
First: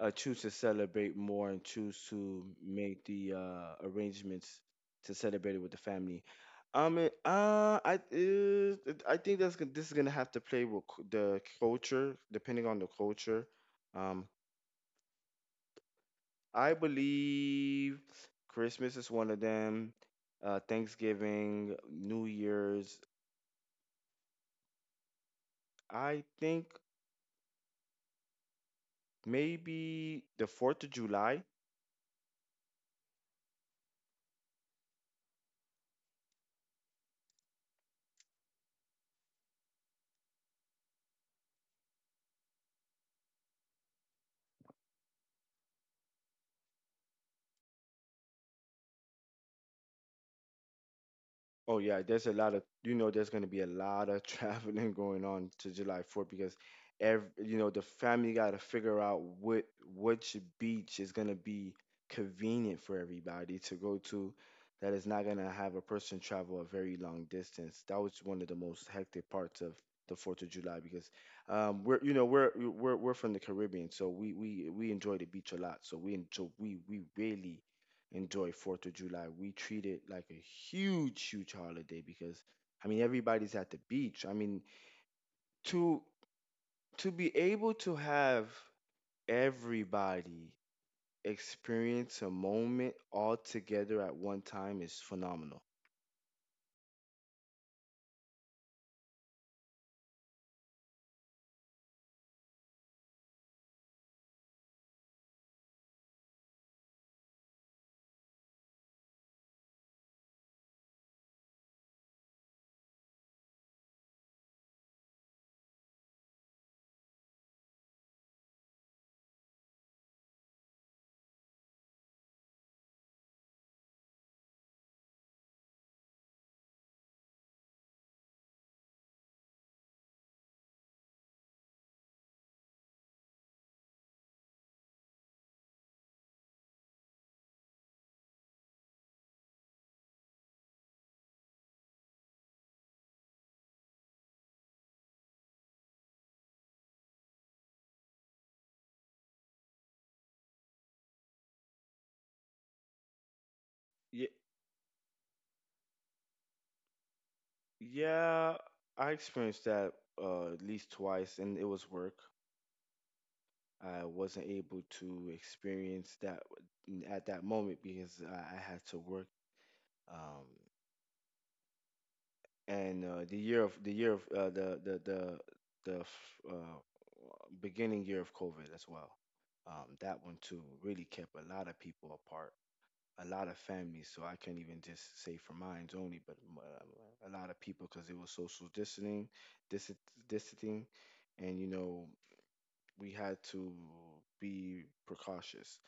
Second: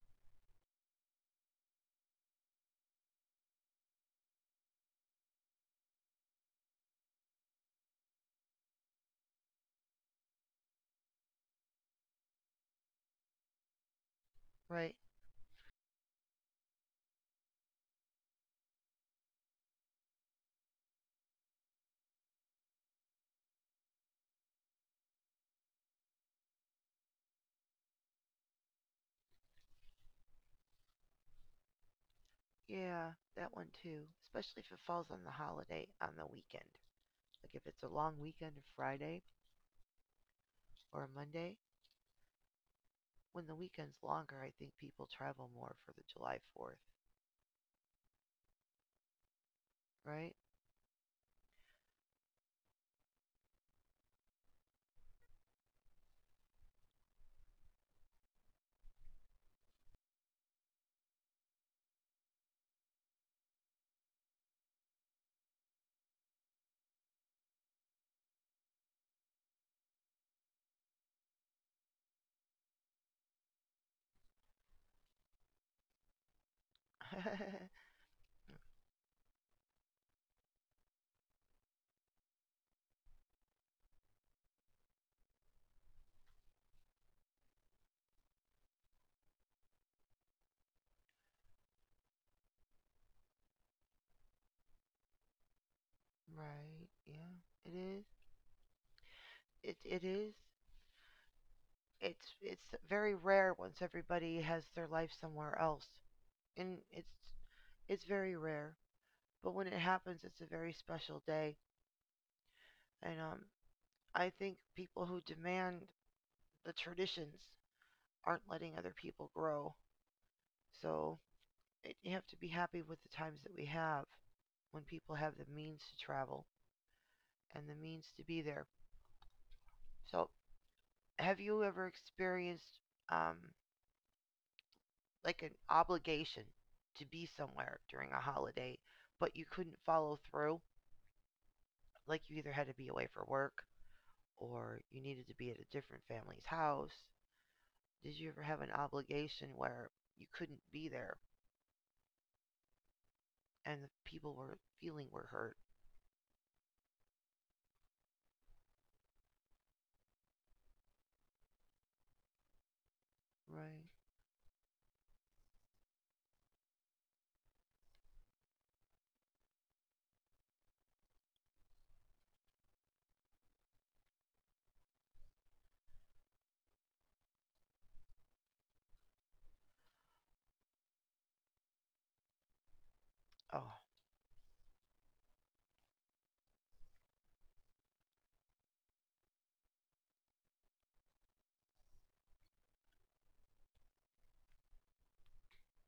[SPEAKER 2] choose to celebrate more and choose to make the arrangements to celebrate it with the family. Um, uh, I think that's gonna, this is gonna have to play with the culture, depending on the culture. Um,
[SPEAKER 1] right?
[SPEAKER 2] I believe Christmas is one of them. Thanksgiving, New Year's. I think maybe the Fourth of July.
[SPEAKER 1] Yeah, that one too. Especially if it falls on the holiday on the weekend. Like if it's a long weekend, a Friday or a Monday. When the weekend's longer, I think people travel more for the July 4th, right?
[SPEAKER 2] Oh yeah, there's gonna be a lot of (laughs) traveling going on to July 4th because every you know the family got to figure out what which beach is gonna be convenient for everybody to go to, that is not gonna have a person travel a very long distance. That was one of the most hectic parts of the 4th of July because we're you know we're from the Caribbean, so we enjoy the beach a lot. So we enjoy we really
[SPEAKER 1] (laughs)
[SPEAKER 2] enjoy Fourth of July. We treat it like a huge, huge holiday because, I mean, everybody's at the beach. I mean, to be able to have everybody experience a moment all together at one time is phenomenal.
[SPEAKER 1] Right. Yeah. It is. It is. It's very rare once everybody has their life somewhere else, and it's very rare, but when it happens it's a very special day. And I think people who demand the traditions aren't letting other people grow. So it, you have to be happy with the times that we have when people have the means to travel and the means to be there. So have you ever experienced um like an obligation to be somewhere during a holiday, but you couldn't follow through? Like you either had to be away for work or you needed to be at a different family's house. Did you ever have an obligation where you couldn't be there and the
[SPEAKER 2] Yeah,
[SPEAKER 1] people were feeling were hurt?
[SPEAKER 2] yeah, I experienced that, at least twice, and it was work.
[SPEAKER 1] Right.
[SPEAKER 2] I wasn't able to experience that at that moment because I had to work. Um, and the year of the beginning year of COVID as well. That one too really kept a lot of people apart, a lot of
[SPEAKER 1] Oh,
[SPEAKER 2] families. So I can't even just say for mine's only, but a lot of people because it was social distancing, dis- distancing, and, you know, we had to be precautious.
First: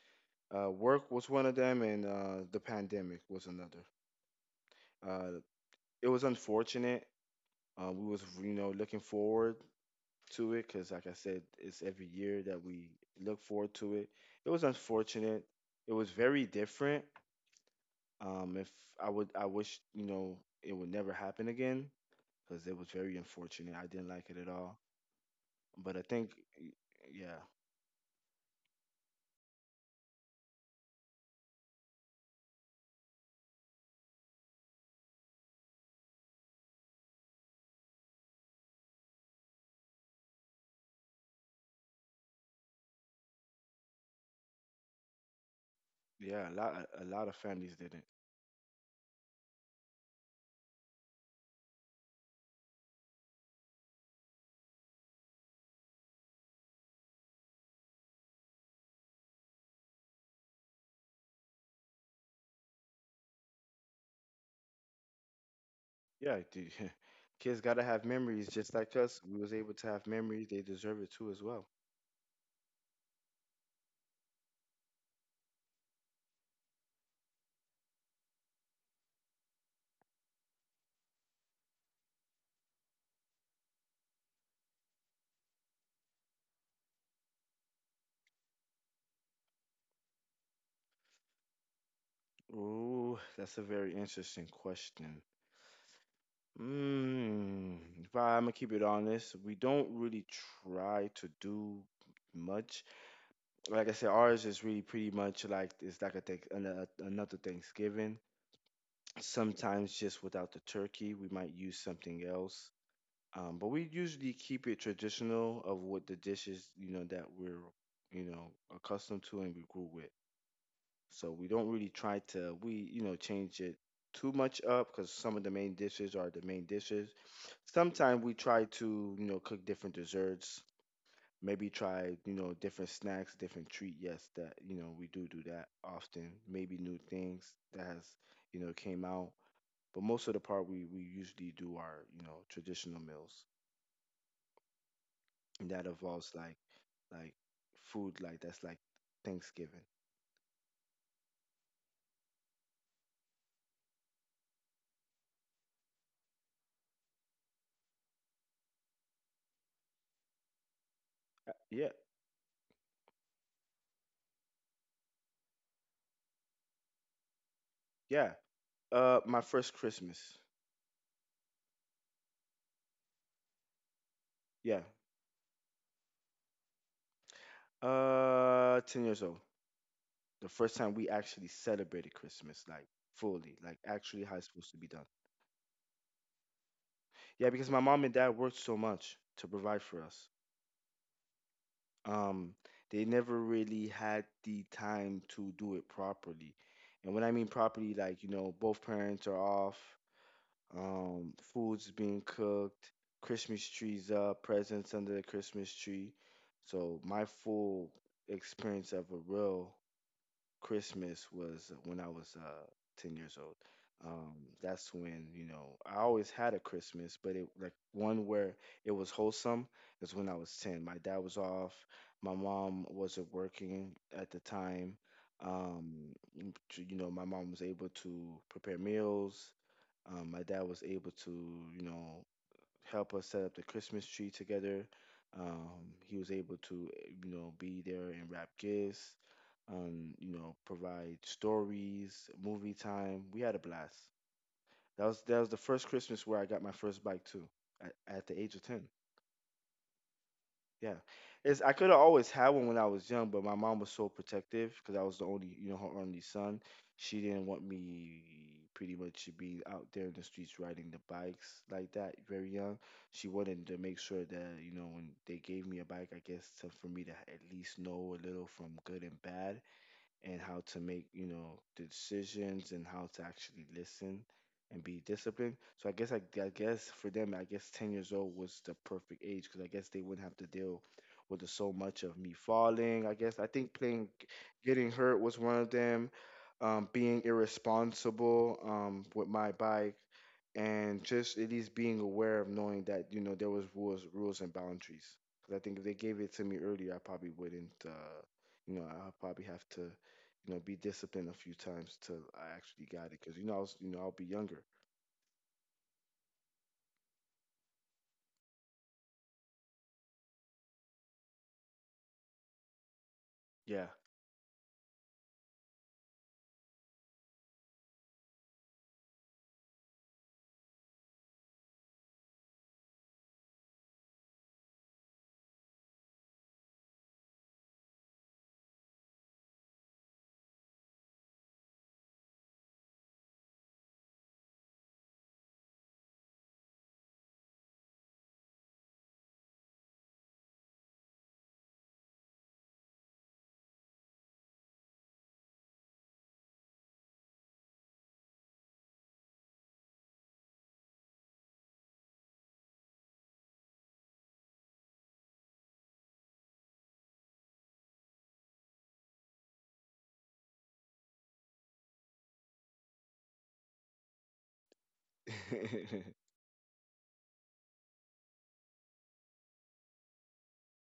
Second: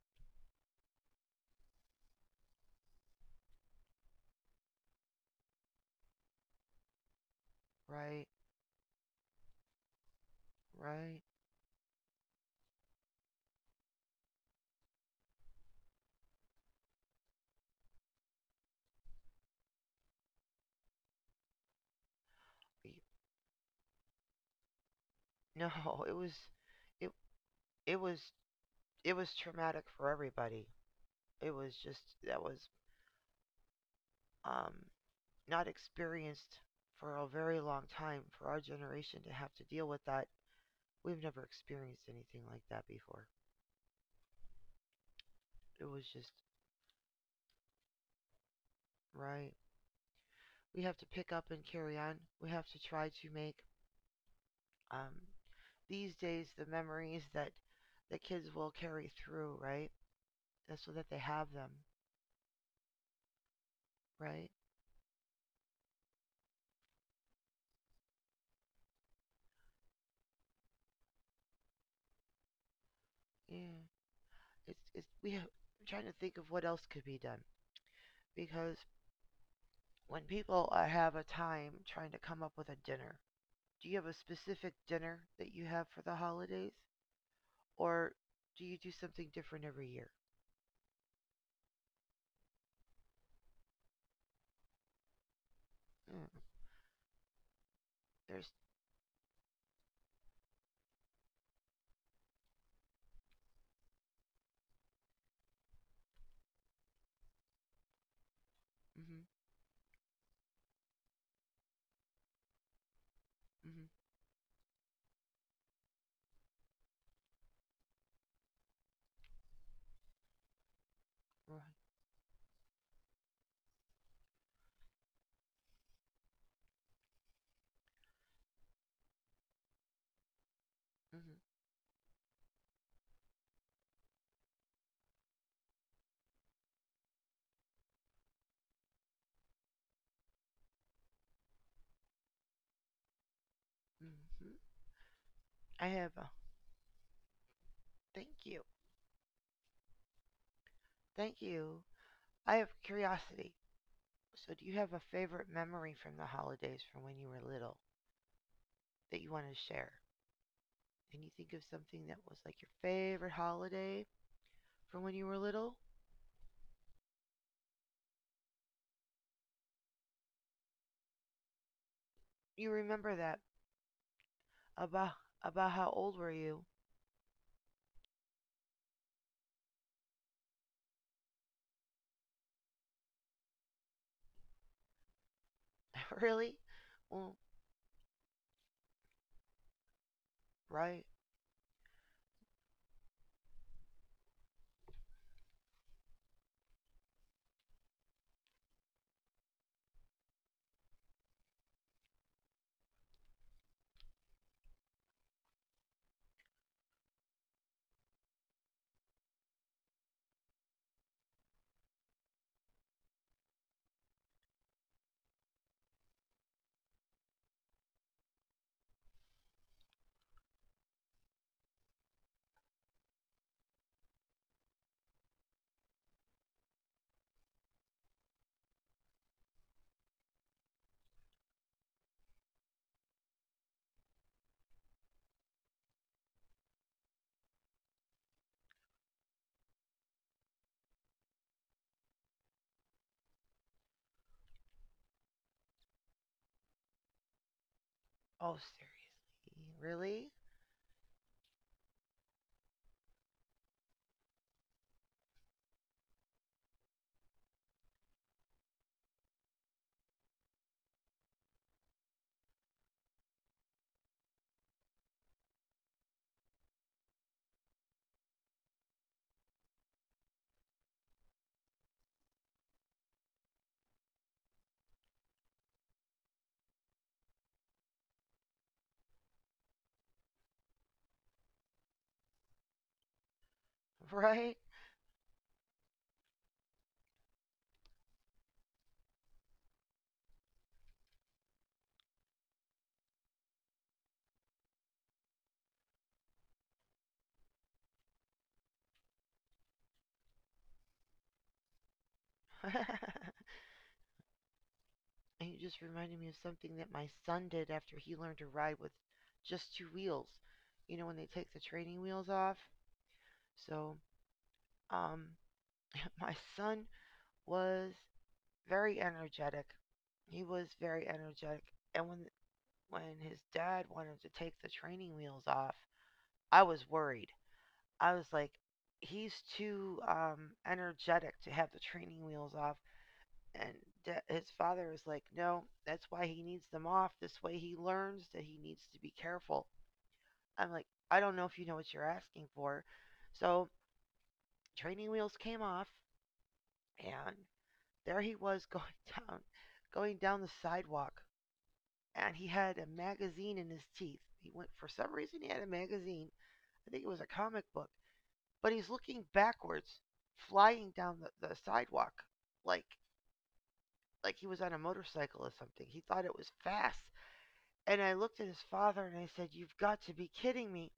[SPEAKER 2] Work was one of them, and the pandemic was another. Uh, it was unfortunate. We was,
[SPEAKER 1] right,
[SPEAKER 2] you know, looking forward to it because, like I
[SPEAKER 1] right.
[SPEAKER 2] said, it's every year that we look forward to it. It was unfortunate. It was very different. If I would, I wish, you know, it would never happen again because it was very
[SPEAKER 1] (laughs)
[SPEAKER 2] unfortunate. I didn't like it at all. But I
[SPEAKER 1] No, it
[SPEAKER 2] think,
[SPEAKER 1] was
[SPEAKER 2] y-
[SPEAKER 1] it
[SPEAKER 2] yeah,
[SPEAKER 1] it was it was traumatic for everybody. It was just that was, um not experienced for a very long time for our generation to have to deal with that. We've never experienced anything like that before. It was just.
[SPEAKER 2] yeah, a lot of families didn't.
[SPEAKER 1] Right. We have to pick up and carry on. We have to try to make um, these days the memories that the kids will carry through, right? That's so that they have them, right?
[SPEAKER 2] Yeah, dude. (laughs) Kids gotta have memories, just like us. We was able to have memories. They deserve it too, as well.
[SPEAKER 1] Yeah. It's, we have, I'm trying to think of what else could be done because when people have a time trying to come up with a dinner, do you have a specific dinner that you have for the holidays, or do you do something different every year?
[SPEAKER 2] Ooh, that's a very interesting question.
[SPEAKER 1] Mm,
[SPEAKER 2] Mm, if I, I'm gonna
[SPEAKER 1] there's,
[SPEAKER 2] keep it honest, we don't really try to do much. Like I said, ours is really pretty much, like, it's like a thank another Thanksgiving.
[SPEAKER 1] hmm.
[SPEAKER 2] Sometimes just without the turkey, we might use something else. But we
[SPEAKER 1] Hmm.
[SPEAKER 2] usually keep it traditional of what the dishes, that we're accustomed to and we grew with. So we don't
[SPEAKER 1] Right.
[SPEAKER 2] really try to we you know change it too much up because some of the main dishes are the main dishes. Sometimes we try to cook different desserts,
[SPEAKER 1] Hmm.
[SPEAKER 2] maybe try different snacks, different treat. Yes, that, we do that often. Maybe new things that has, came out, but most of the part we usually do our, traditional meals,
[SPEAKER 1] Hmm.
[SPEAKER 2] and that
[SPEAKER 1] I have
[SPEAKER 2] involves,
[SPEAKER 1] a
[SPEAKER 2] like, like food, like,
[SPEAKER 1] thank
[SPEAKER 2] that's
[SPEAKER 1] you,
[SPEAKER 2] like Thanksgiving.
[SPEAKER 1] thank you. I have curiosity. So, do you have a favorite memory from the holidays from when you were little that you want to share? Can you think of
[SPEAKER 2] Yeah,
[SPEAKER 1] something that was like your favorite holiday from when you were little?
[SPEAKER 2] yeah. My first Christmas.
[SPEAKER 1] You remember that
[SPEAKER 2] Yeah.
[SPEAKER 1] about about how old were you?
[SPEAKER 2] 10 years old. The first time we actually celebrated Christmas, like, fully, like, actually how it's supposed to be done.
[SPEAKER 1] (laughs) really? Well,
[SPEAKER 2] Yeah, because my mom and dad worked so much to provide for us.
[SPEAKER 1] right.
[SPEAKER 2] Um, they never really had the time to do it properly. And when I mean properly, like, you know, both parents are off, food's being cooked, Christmas trees up, presents under the Christmas tree. So my full experience of a real Christmas was when I was 10 years old. Um, that's when, you know, I always had a Christmas, but it like one where it was wholesome is when I was 10. My dad was off, my mom wasn't working at the time. Um, my mom was able to prepare meals. My dad was able to, you know, help us set up the Christmas tree together. He was able to, be there and wrap gifts, provide stories, movie time. We had a blast. That was the first Christmas where I got my first bike too, at the age of
[SPEAKER 1] Oh,
[SPEAKER 2] 10.
[SPEAKER 1] seriously? Really?
[SPEAKER 2] Yeah, it's I could have always had one when I was young, but my mom was so protective because I was the only, you know, her only son. She didn't want me pretty much to be out there in the streets riding the bikes like that very young. She wanted to make sure that you know when they gave me a bike, for me to at least know a little from good and bad and how to make you know the decisions and how to actually listen and be disciplined. So I guess for them, I guess 10 years old was the perfect age because I guess they wouldn't have to deal with so much of me falling. I guess I think playing,
[SPEAKER 1] Right?
[SPEAKER 2] getting hurt was one of them. Being irresponsible with my bike and just at least being aware of knowing that you know there was rules and boundaries. Because I think if they gave it to me earlier, I probably wouldn't. You know, I probably have to you know, be disciplined a few times till I actually got it. Because
[SPEAKER 1] (laughs)
[SPEAKER 2] you know, I was, you know, I'll be younger.
[SPEAKER 1] And you just reminded me of something that my son did after he learned to ride with just two wheels. You know, when they take the training wheels off.
[SPEAKER 2] Yeah,
[SPEAKER 1] So, um, (laughs) my son was very energetic. He was very energetic. And when his dad wanted to take the training wheels off, I was worried. I was like, he's too energetic to have the training wheels off. And da his father was like, "No, that's why he needs them off. This way he learns that he needs to be careful." I'm like, I don't know if you know what you're asking for. So training wheels came off, and there he was going (laughs) down, going down the sidewalk, and he had a magazine in his teeth. He went for some reason he had a magazine. I think it was a comic book, but he's looking backwards, flying down the sidewalk, like like he was on a motorcycle or something.
[SPEAKER 2] (laughs)
[SPEAKER 1] He thought it was fast. And I looked at his father and I said, "You've got to be kidding me."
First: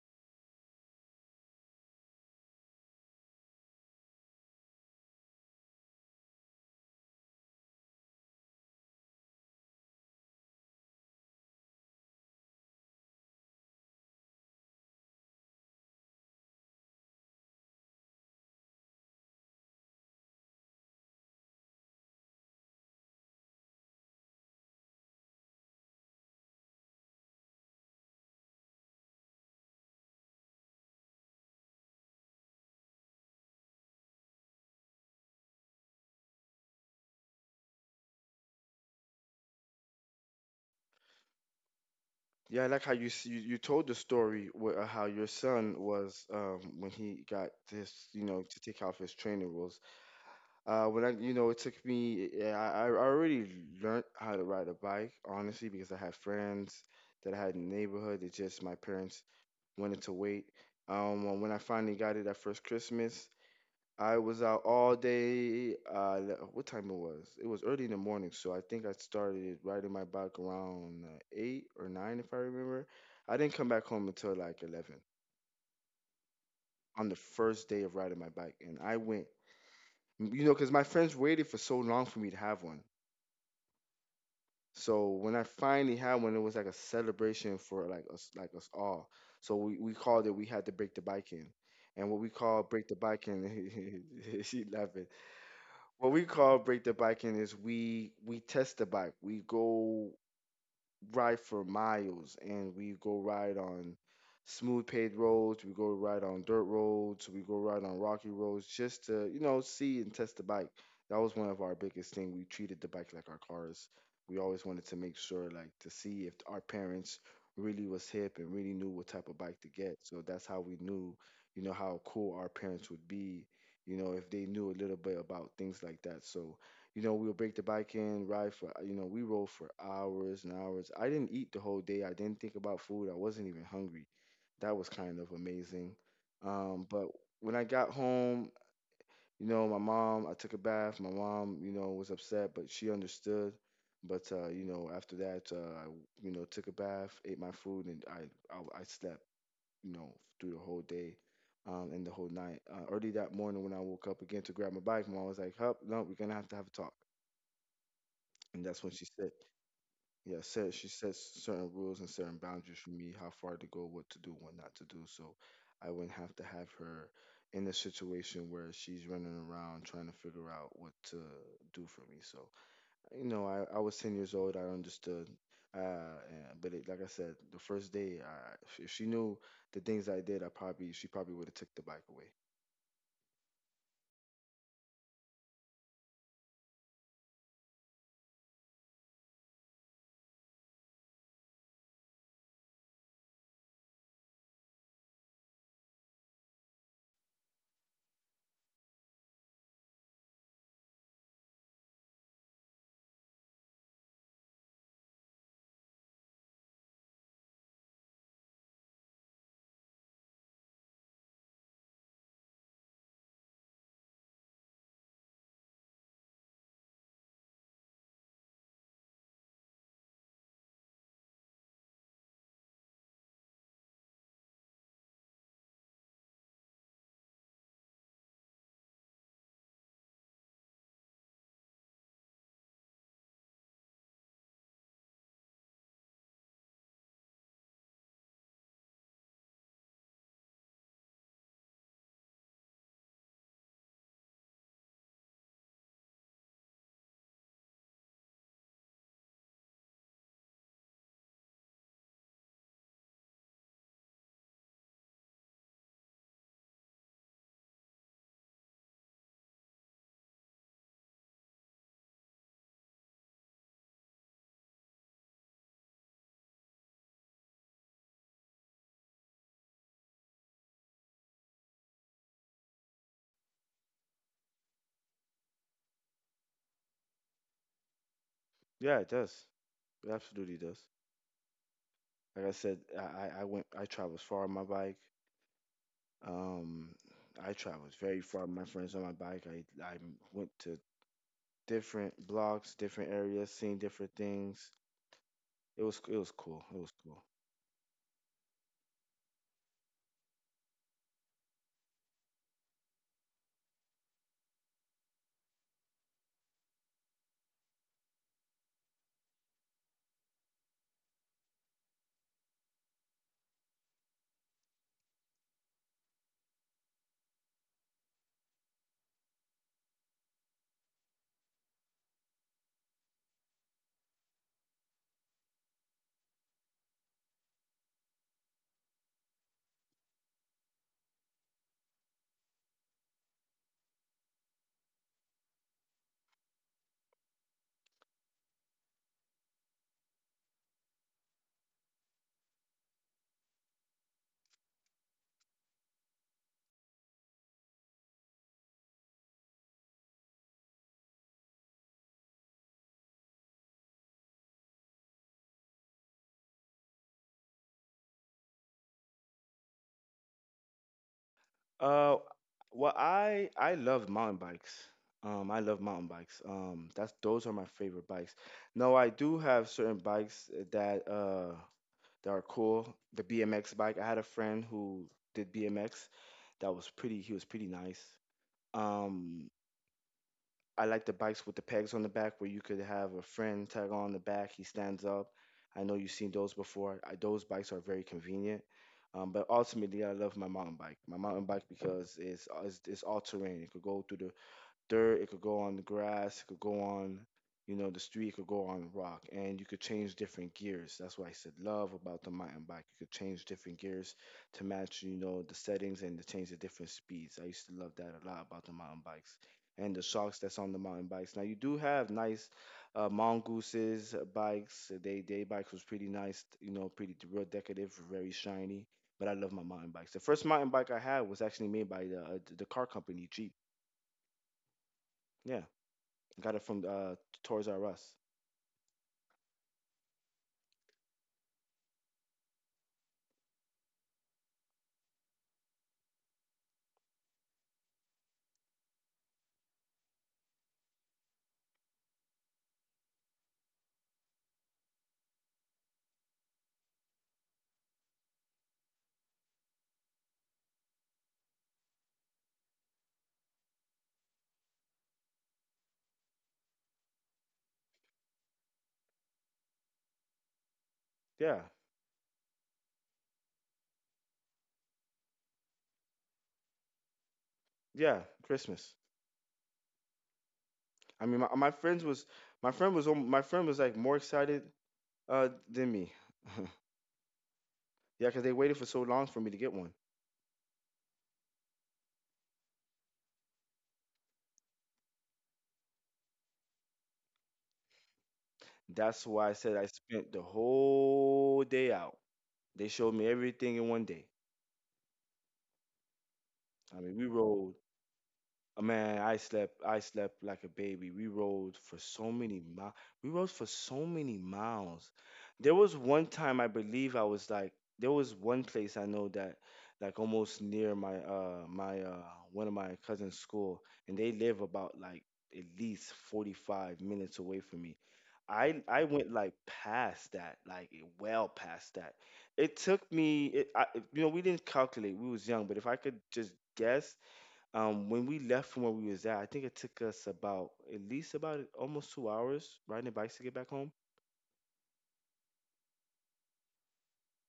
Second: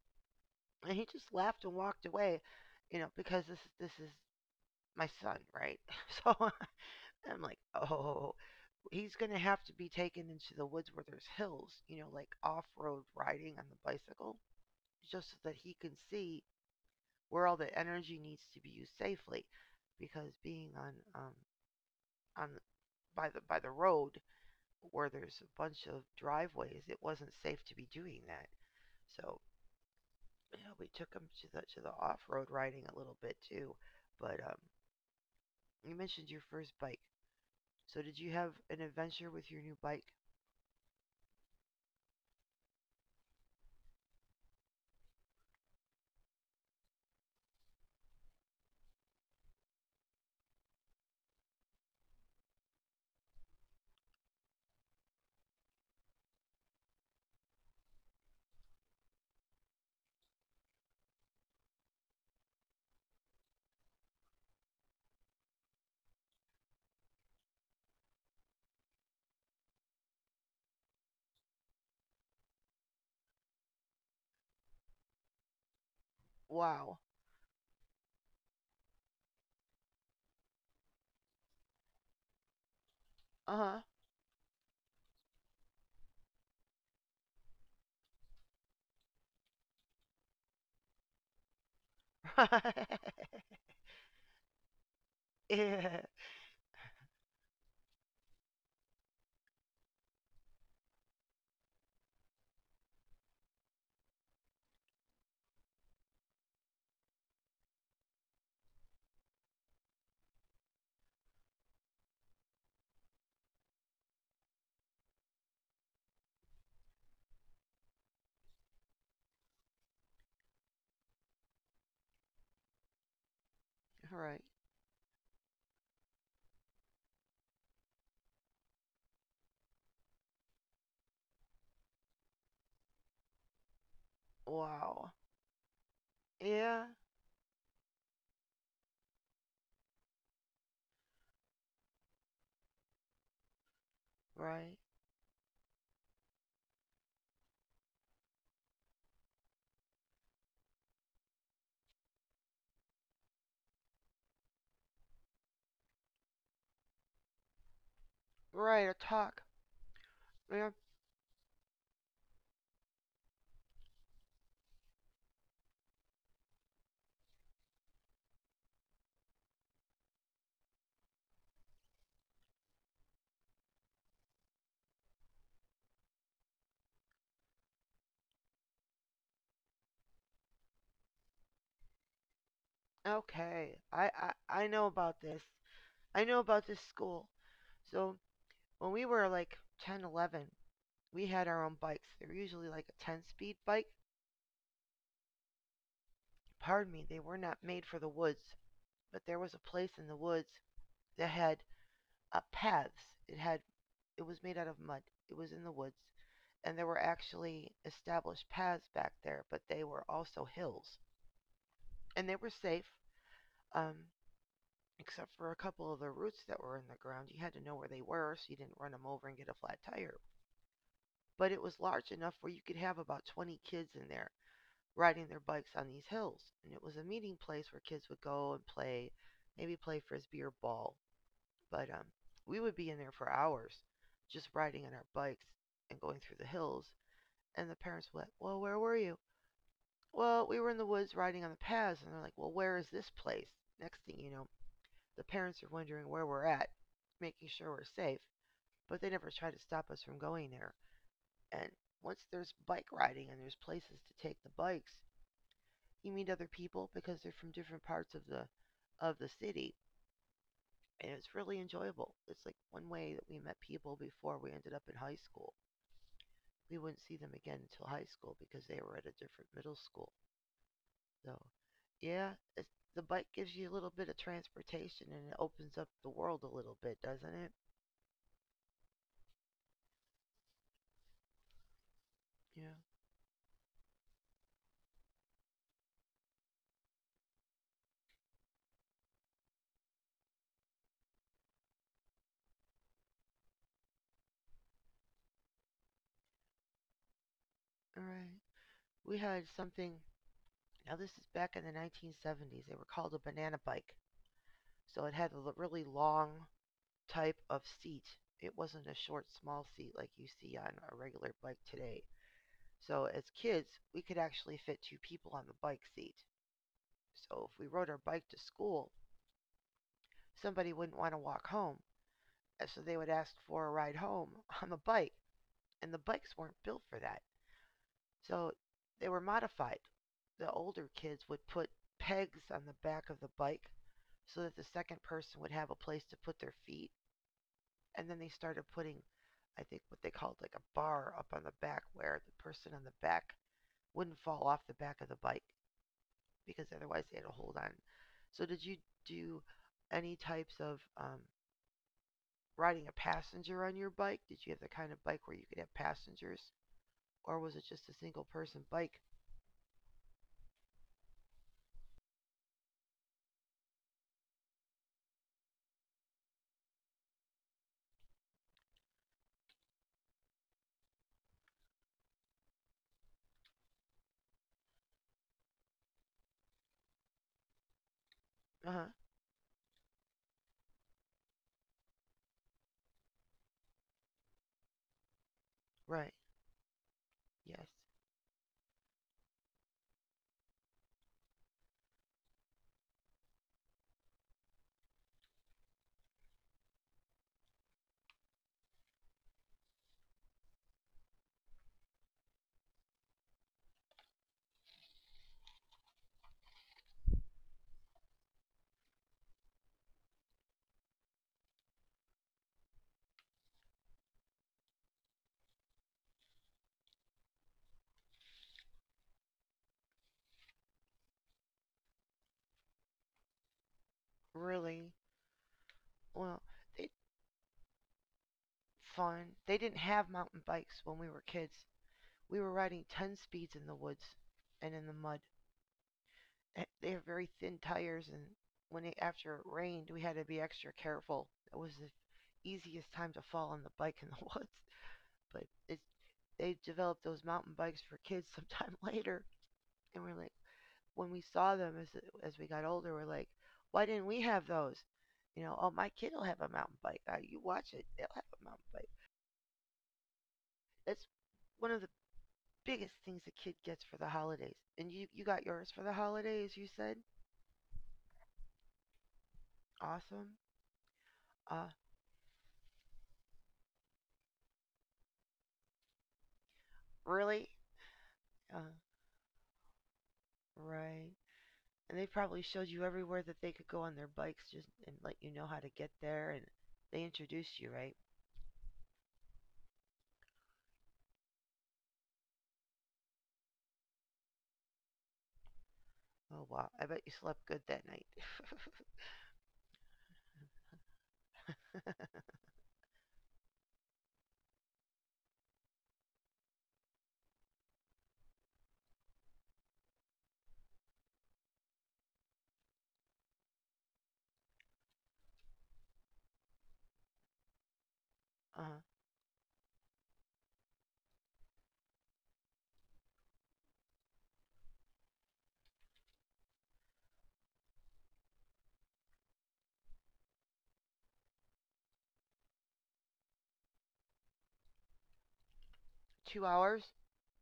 [SPEAKER 1] And he just laughed and walked away, you know, because this is my son, right? (laughs) So (laughs) I'm like, "Oh, he's going to have to be taken into the woods where there's hills, you know, like off-road riding on the bicycle, just so that he can see where all the energy needs to be used safely because being on by the road where there's a bunch of driveways, it wasn't safe to be doing that." So yeah, we took him to the off road riding a little bit too. But you mentioned your first bike. So did you have an adventure with your new bike?
[SPEAKER 2] yeah. I like how you you, you told the story where, how your son was when he got this, you know, to take off his training rules. When I, you know, it took me. Yeah, I already learned how to ride a bike, honestly, because I had friends that I had in the neighborhood. It just my parents wanted to wait. When I finally got it at first Christmas, I was out all day. What time it was? It was early in the morning, so I think I started riding my bike around eight or nine, if I remember. I didn't come back home until like 11
[SPEAKER 1] Wow.
[SPEAKER 2] on the first day of riding my bike, and I went, you know, because my friends waited for so long for me to have one.
[SPEAKER 1] Uh
[SPEAKER 2] So when I finally had one, it was like a celebration for like us all. So we called it. We had to break the bike in, and what we
[SPEAKER 1] huh.
[SPEAKER 2] call break the bike
[SPEAKER 1] (laughs)
[SPEAKER 2] in, (laughs) she laughing.
[SPEAKER 1] yeah.
[SPEAKER 2] What we call break the biking is we test the bike. We go ride for miles and we go ride on smooth paved roads, we go ride on dirt roads, we go ride on rocky roads just to, you know, see and test the bike. That was one of our biggest thing. We treated the bike like our cars. We always wanted to make sure like to see if our parents really was hip and really knew what type of bike to get. So that's how we knew, you know, how cool our parents would be, you know, if
[SPEAKER 1] Right.
[SPEAKER 2] they knew a little bit about things like that. So you know, we'll break the bike in, ride for, you know, we rode for hours and hours. I didn't eat the whole day. I didn't think about food. I wasn't even hungry. That was
[SPEAKER 1] Wow.
[SPEAKER 2] kind of amazing. Um,
[SPEAKER 1] Yeah.
[SPEAKER 2] but when I got home, you know, my mom, I took a bath. My mom, you know, was upset, but she understood. But
[SPEAKER 1] Right.
[SPEAKER 2] after that, you know, took a bath, ate my food, and I slept, you know, through the whole day and the whole night. Early that morning, when I woke up again to grab my bike, mom was like, "Hup, no, we're gonna have to have a talk." And that's
[SPEAKER 1] Right.
[SPEAKER 2] when
[SPEAKER 1] A
[SPEAKER 2] she said,
[SPEAKER 1] talk.
[SPEAKER 2] yeah,
[SPEAKER 1] Yeah.
[SPEAKER 2] said she set certain rules and certain boundaries for me, how far to go, what to do, what not to do. So I wouldn't have to have her in a situation where she's running around trying to figure out what to do for me. So, you know, I was 10 years old. I understood. But it, like I said, the first day, if she knew the things I did, she probably would have took the bike away.
[SPEAKER 1] Okay. I know about this. I know about this school. So when we were like 10, 11, we had our own bikes. They were usually like a 10 speed bike. Pardon me, they were not made for the woods. But there was a place in the woods that had paths. It had it was made out of mud. It was in the woods, and there were actually established paths back there, but they were also hills, and they were safe, um, except for a couple of the roots that were in the ground. You had to know where they were so you didn't run them over and get a flat tire. But it was large enough where you could have about 20 kids in there riding their bikes on these hills, and it was a meeting place where kids would go and play, maybe play frisbee or ball. But we would be in there for hours just riding on our bikes and going through the hills. And the parents were like, well, where were you? Well, we were in the woods riding on the paths. And they're like, well, where is this place? Next thing you know, the parents are wondering where we're at, making sure we're safe. But they never try to stop us from going there. And once there's bike riding and there's places to take the bikes, you meet other people because they're from different parts of the city, and it's really enjoyable. It's like one way that we met people before we ended up in high school. We wouldn't see them again until high school because they were at a different middle school. So, yeah, it's, the bike gives you a little bit of transportation and it opens up the world a little bit, doesn't it?
[SPEAKER 2] Yeah, it does. It absolutely does. Like I
[SPEAKER 1] Yeah.
[SPEAKER 2] said, I went, I traveled far on my bike. Um, I traveled very far with my friends on my bike. I went to different blocks, different areas, seen different things. It was cool. It was cool.
[SPEAKER 1] All right. We had something. Now this is back in the 1970s. They were called a banana bike. So it had a really long type of seat. It wasn't a short, small seat like you see on a regular bike today. So as kids, we could actually fit two people on the bike seat. So if we rode our bike to school, somebody wouldn't want to walk home, so they would ask for a ride home (laughs) on the bike, and the bikes weren't built for that. So they were modified. The older kids would put pegs on the back of the bike so that the second person would have a place to put their feet, and then they started putting I think what they called like a bar up on the back where the person on the back wouldn't fall off the back of the bike, because otherwise they had a hold on. So did you do any types of riding a passenger on your bike? Did you have the kind of bike where you could have passengers, or was it just a single person bike?
[SPEAKER 2] Uh, well, I love mountain bikes. I love mountain bikes. That's Those are my favorite bikes. No, I do have certain bikes that that are cool. The BMX bike. I had a friend who did BMX. That was pretty. He was pretty nice.
[SPEAKER 1] Uh huh.
[SPEAKER 2] Um, I like the bikes with the pegs on the back where you could have a friend tag on the back. He stands up. I know you've
[SPEAKER 1] Right.
[SPEAKER 2] seen those before. Those bikes
[SPEAKER 1] Yes.
[SPEAKER 2] are very convenient. But ultimately, I love my mountain bike. My mountain bike because it's all terrain. It could go through the dirt, it could go on the grass, it could go on, you know, the street, it could go on rock, and you could change different gears. That's why I said love about the mountain bike. You could change different gears to match, you know, the settings and to change the different speeds. I used to love that a lot about the mountain bikes and the shocks that's on the mountain bikes. Now you do have nice mongooses bikes. They bikes was pretty nice, you know, pretty real decorative, very shiny. But I love my mountain bikes. The first mountain bike I had was actually made by the car company Jeep.
[SPEAKER 1] Really.
[SPEAKER 2] Yeah,
[SPEAKER 1] Well,
[SPEAKER 2] got it from
[SPEAKER 1] they
[SPEAKER 2] Toys R Us.
[SPEAKER 1] fun. They didn't have mountain bikes when we were kids. We were riding 10 speeds in the woods and in the mud. Eh, they have very thin tires, and when it after it rained, we had to be extra careful. It was the easiest time to fall on the bike in the (laughs) woods. But it, they developed those mountain bikes for kids (laughs) sometime later. And we're like, when we saw them as we got older, we're like, why didn't we have those? You know, oh, my kid will have a mountain bike. You watch it, they'll have a mountain bike. That's
[SPEAKER 2] Yeah,
[SPEAKER 1] one of the biggest things a kid gets for the holidays. And you got yours for the holidays, you said?
[SPEAKER 2] yeah, Christmas.
[SPEAKER 1] Awesome.
[SPEAKER 2] I mean,
[SPEAKER 1] Uh,
[SPEAKER 2] my friend was my friend was like more excited than me. (laughs)
[SPEAKER 1] really?
[SPEAKER 2] Yeah, 'cause they
[SPEAKER 1] Uh,
[SPEAKER 2] waited for so long for me to get one.
[SPEAKER 1] right. And they probably showed you everywhere that they could go on their bikes just and let you know how to get there and they introduced you, right?
[SPEAKER 2] That's why I said I spent the whole day out. They showed me everything in one day.
[SPEAKER 1] Oh wow, I
[SPEAKER 2] I
[SPEAKER 1] bet
[SPEAKER 2] mean,
[SPEAKER 1] you
[SPEAKER 2] we
[SPEAKER 1] slept good
[SPEAKER 2] rode
[SPEAKER 1] that night.
[SPEAKER 2] Man, I slept like a baby. We rode for so many miles. We rode for so many miles. There was one time I believe I was like There was one place I know that like almost near my my one of my cousin's school and they live about like at least 45 minutes away from me.
[SPEAKER 1] (laughs)
[SPEAKER 2] I
[SPEAKER 1] uh,
[SPEAKER 2] I went like past that, like well past that. It took me it, I, You know, we didn't calculate. We was young, but if I could just guess when we left from where we was at, I think it took us about at least about almost 2 hours riding bikes to get back home.
[SPEAKER 1] 2 hours?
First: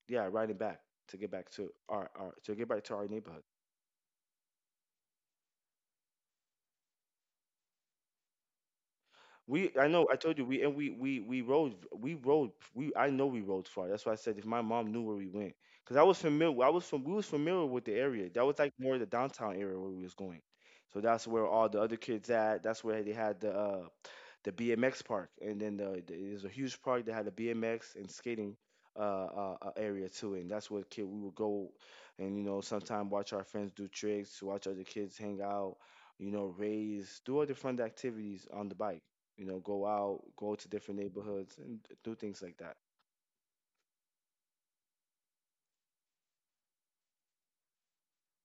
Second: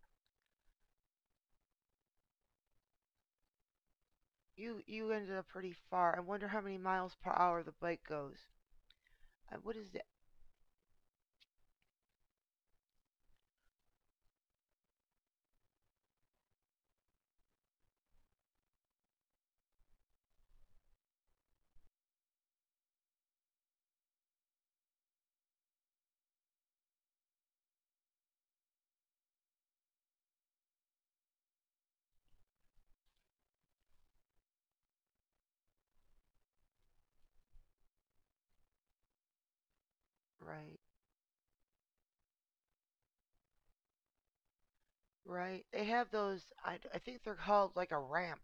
[SPEAKER 2] Yeah, riding back to get back to our neighborhood.
[SPEAKER 1] You you ended up pretty far. I wonder how many miles per hour the bike goes.
[SPEAKER 2] We
[SPEAKER 1] What
[SPEAKER 2] I
[SPEAKER 1] is that?
[SPEAKER 2] know I told you we and we we rode we rode we I know we rode far. That's why I said if my mom knew where we went, because I was familiar I was from we was familiar with the area. That was like more the downtown area where we was going. So that's where all the other kids at. That's where they had the BMX park, and then there's a huge park that had a BMX and skating area too, and that's where kid we would go, and you know sometime watch our friends do tricks, watch other kids hang out, you know raise, do other fun activities on the bike, you know go out, go to
[SPEAKER 1] Right,
[SPEAKER 2] different neighborhoods and do things like that.
[SPEAKER 1] right. They have those. I think they're called like a ramp.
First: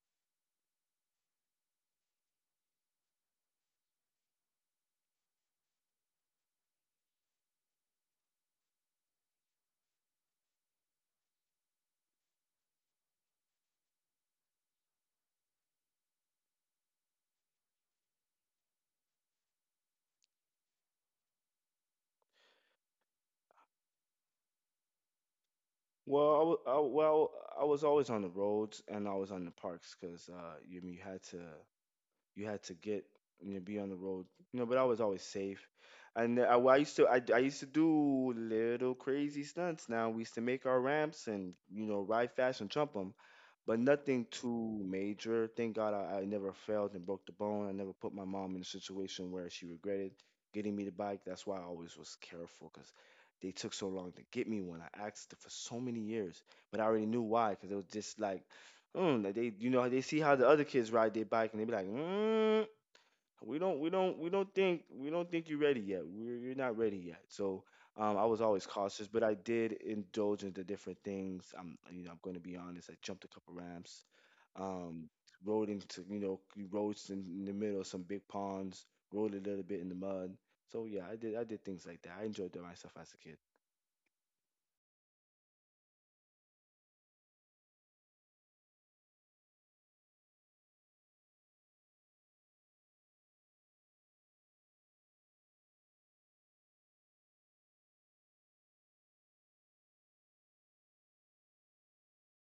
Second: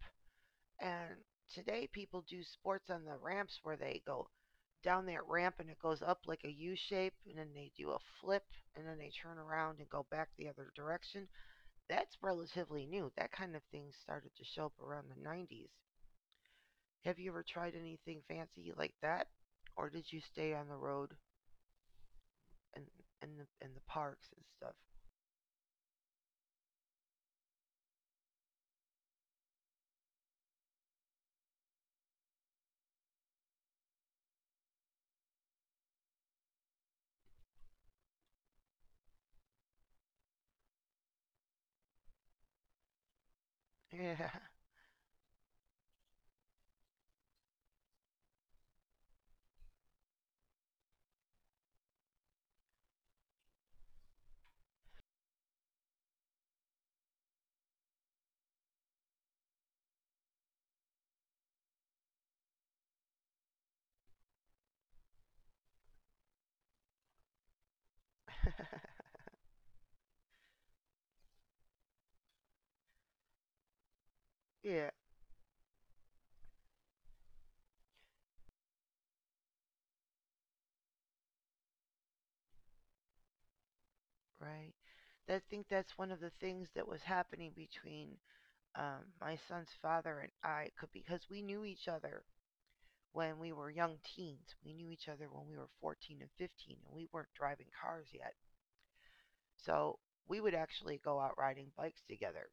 [SPEAKER 1] And today people do sports on the ramps where they go down that ramp and it goes up like a U shape, and then they do a flip, and then they turn around and go back the other direction. That's relatively new. That kind of thing started to show up around the 90s. Have you ever tried anything fancy like that, or did you stay on the road and and the parks and stuff?
[SPEAKER 2] Well, I, wa- I well I was always on the roads and always on the parks because you you had to. You had to get you know be on the road you know but I was always safe and I used to do little crazy stunts now we used to make our ramps and you know ride fast and jump 'em but
[SPEAKER 1] Yeah,
[SPEAKER 2] nothing too major. Thank God I never failed and broke the bone. I never put my mom in a situation where she regretted getting me the bike. That's why I always was careful because they took so long to get me one. I asked for so many years, but I already knew why because it was just like, like they, you know, they see how the other kids ride their bike and they be like, we don't think you're ready yet you're not ready yet so I was always cautious but I did indulge into different things I'm you know I'm going to be honest I jumped a couple ramps
[SPEAKER 1] (laughs) yeah,
[SPEAKER 2] um, rode into you know you roads in the middle of some big ponds rode a little bit in the mud so yeah I did things like that I enjoyed myself as a
[SPEAKER 1] right. I think that's one of the things that was happening between my son's father and I, because we knew each other when we were young teens. We knew each other when we were 14 and 15, and we weren't driving cars yet. So we would actually go out riding bikes together,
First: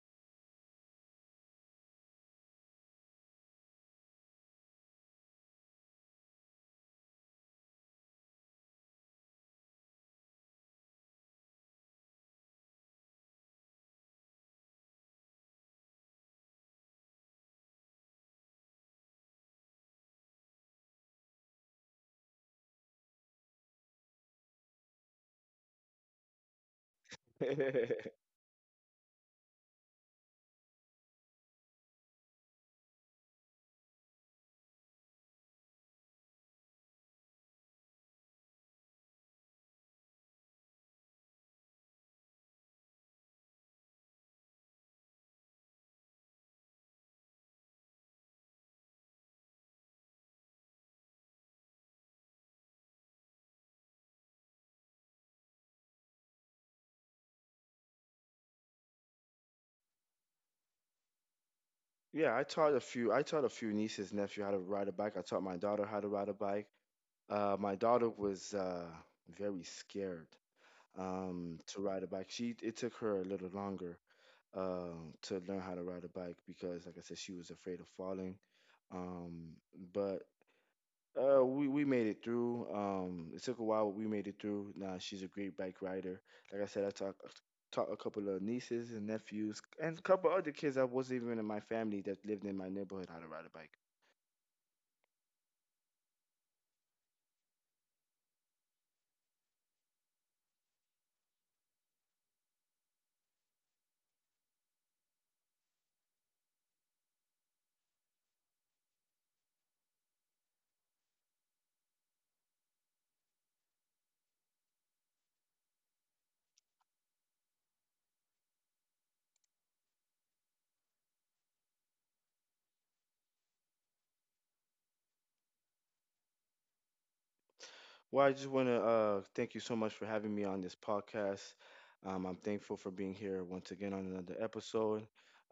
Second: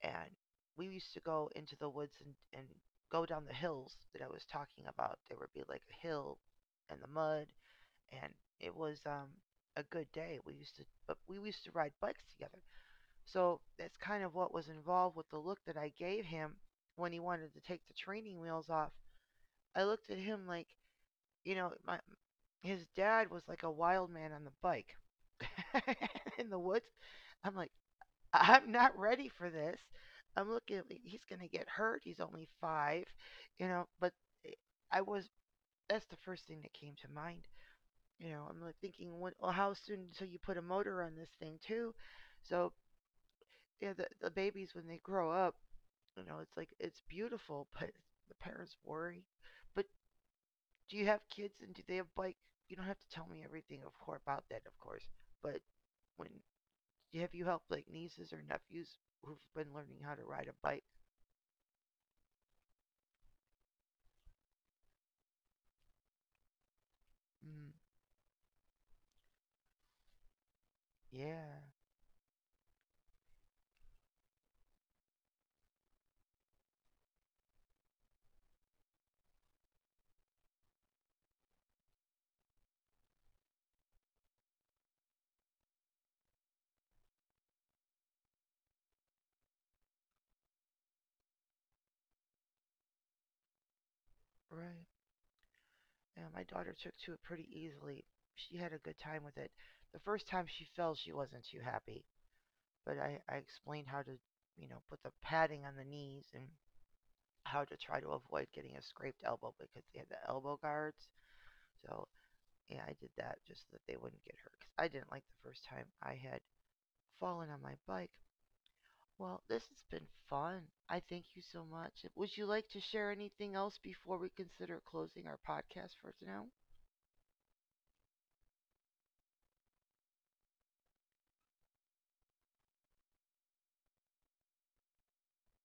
[SPEAKER 1] and we used to go into the woods and go down the hills that I was talking about. There would be like a hill and the mud, and it was a good day. We used to, but we used to ride bikes together. So that's kind of what was involved with the look that I gave him when he wanted to take the training wheels off. I looked at him like, you know, my, his dad was like a wild man on the bike (laughs) in the woods. I'm like,
[SPEAKER 2] kid. (laughs)
[SPEAKER 1] I'm not ready for this. I'm looking at like, he's going to get hurt. He's only 5, you know. But eh, I was that's the first thing that came to mind. You know, I'm like thinking, well, how soon until you put a motor on this thing too? So yeah, the babies when they grow up, you know, it's like it's beautiful, (laughs) but the parents worry. But do you have kids and do they have bike? You don't have to tell me everything of course about that, of course. But when have you helped like nieces or nephews who've been learning how to ride a bike?
[SPEAKER 2] Yeah, I taught a few. I taught a few nieces, nephew how to ride a bike. I taught my daughter how to ride a bike.
[SPEAKER 1] Mm,
[SPEAKER 2] My daughter was very scared.
[SPEAKER 1] yeah,
[SPEAKER 2] To ride a bike. She It took her a little longer to learn how to ride a bike because, like I said, she was afraid of falling. Um, but We made it through. It took a while, but we made it through. Now she's a great bike rider. Like I said, I talk taught a couple of nieces and nephews and a couple other kids that wasn't even in my family that lived in my neighborhood how to ride a bike.
[SPEAKER 1] right. Yeah, my daughter took to it pretty easily. She had a good time with it. The first time she fell, she wasn't too happy, but I explained how to, you know, put the padding on the knees and how to try to avoid getting a scraped elbow because they had the elbow guards. So, yeah, I did that just so that they wouldn't get hurt. Cause I didn't like the first time I had fallen on my bike. Well, this has been fun. I thank you so much. Would you like to share anything else before we consider closing our podcast for now?
[SPEAKER 2] Well, I just want to thank you so much for having me on this podcast. I'm thankful for being here once again on another episode.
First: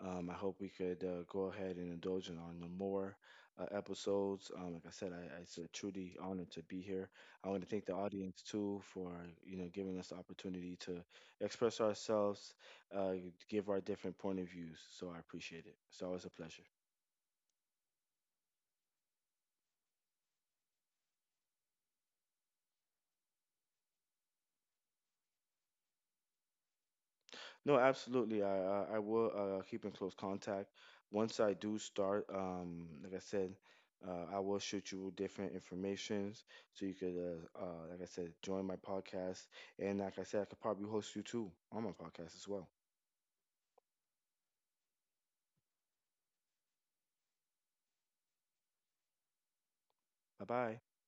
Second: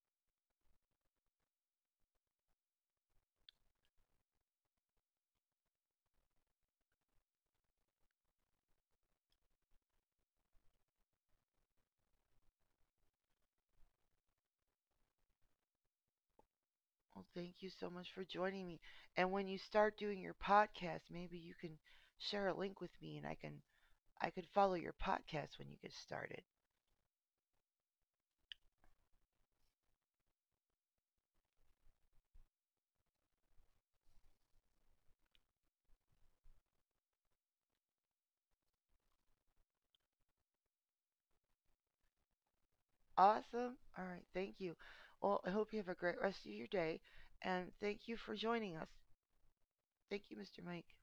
[SPEAKER 2] I hope we could go ahead and indulge in on the more episodes. Like I said, it's a truly honor to be here. I want to thank the audience too for you know giving us the opportunity to express ourselves, uh, give our different point of views. So I appreciate it. It's always a pleasure.
[SPEAKER 1] Well, thank you so much for joining me. And when you start doing your podcast, maybe you can share a link with me and I could follow your podcast when you get started.
[SPEAKER 2] No, absolutely. I will keep in close contact. Once I do start, like I said, I will shoot you different informations so you could, like I said, join my podcast. And like I said, I could probably host you too on my podcast as well.
[SPEAKER 1] Awesome. All right, thank you. Well, I hope you have a great rest of your day and thank you for joining us. Thank you,
[SPEAKER 2] Bye
[SPEAKER 1] Mr.
[SPEAKER 2] bye.
[SPEAKER 1] Mike.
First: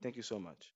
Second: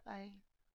[SPEAKER 2] Thank you so much.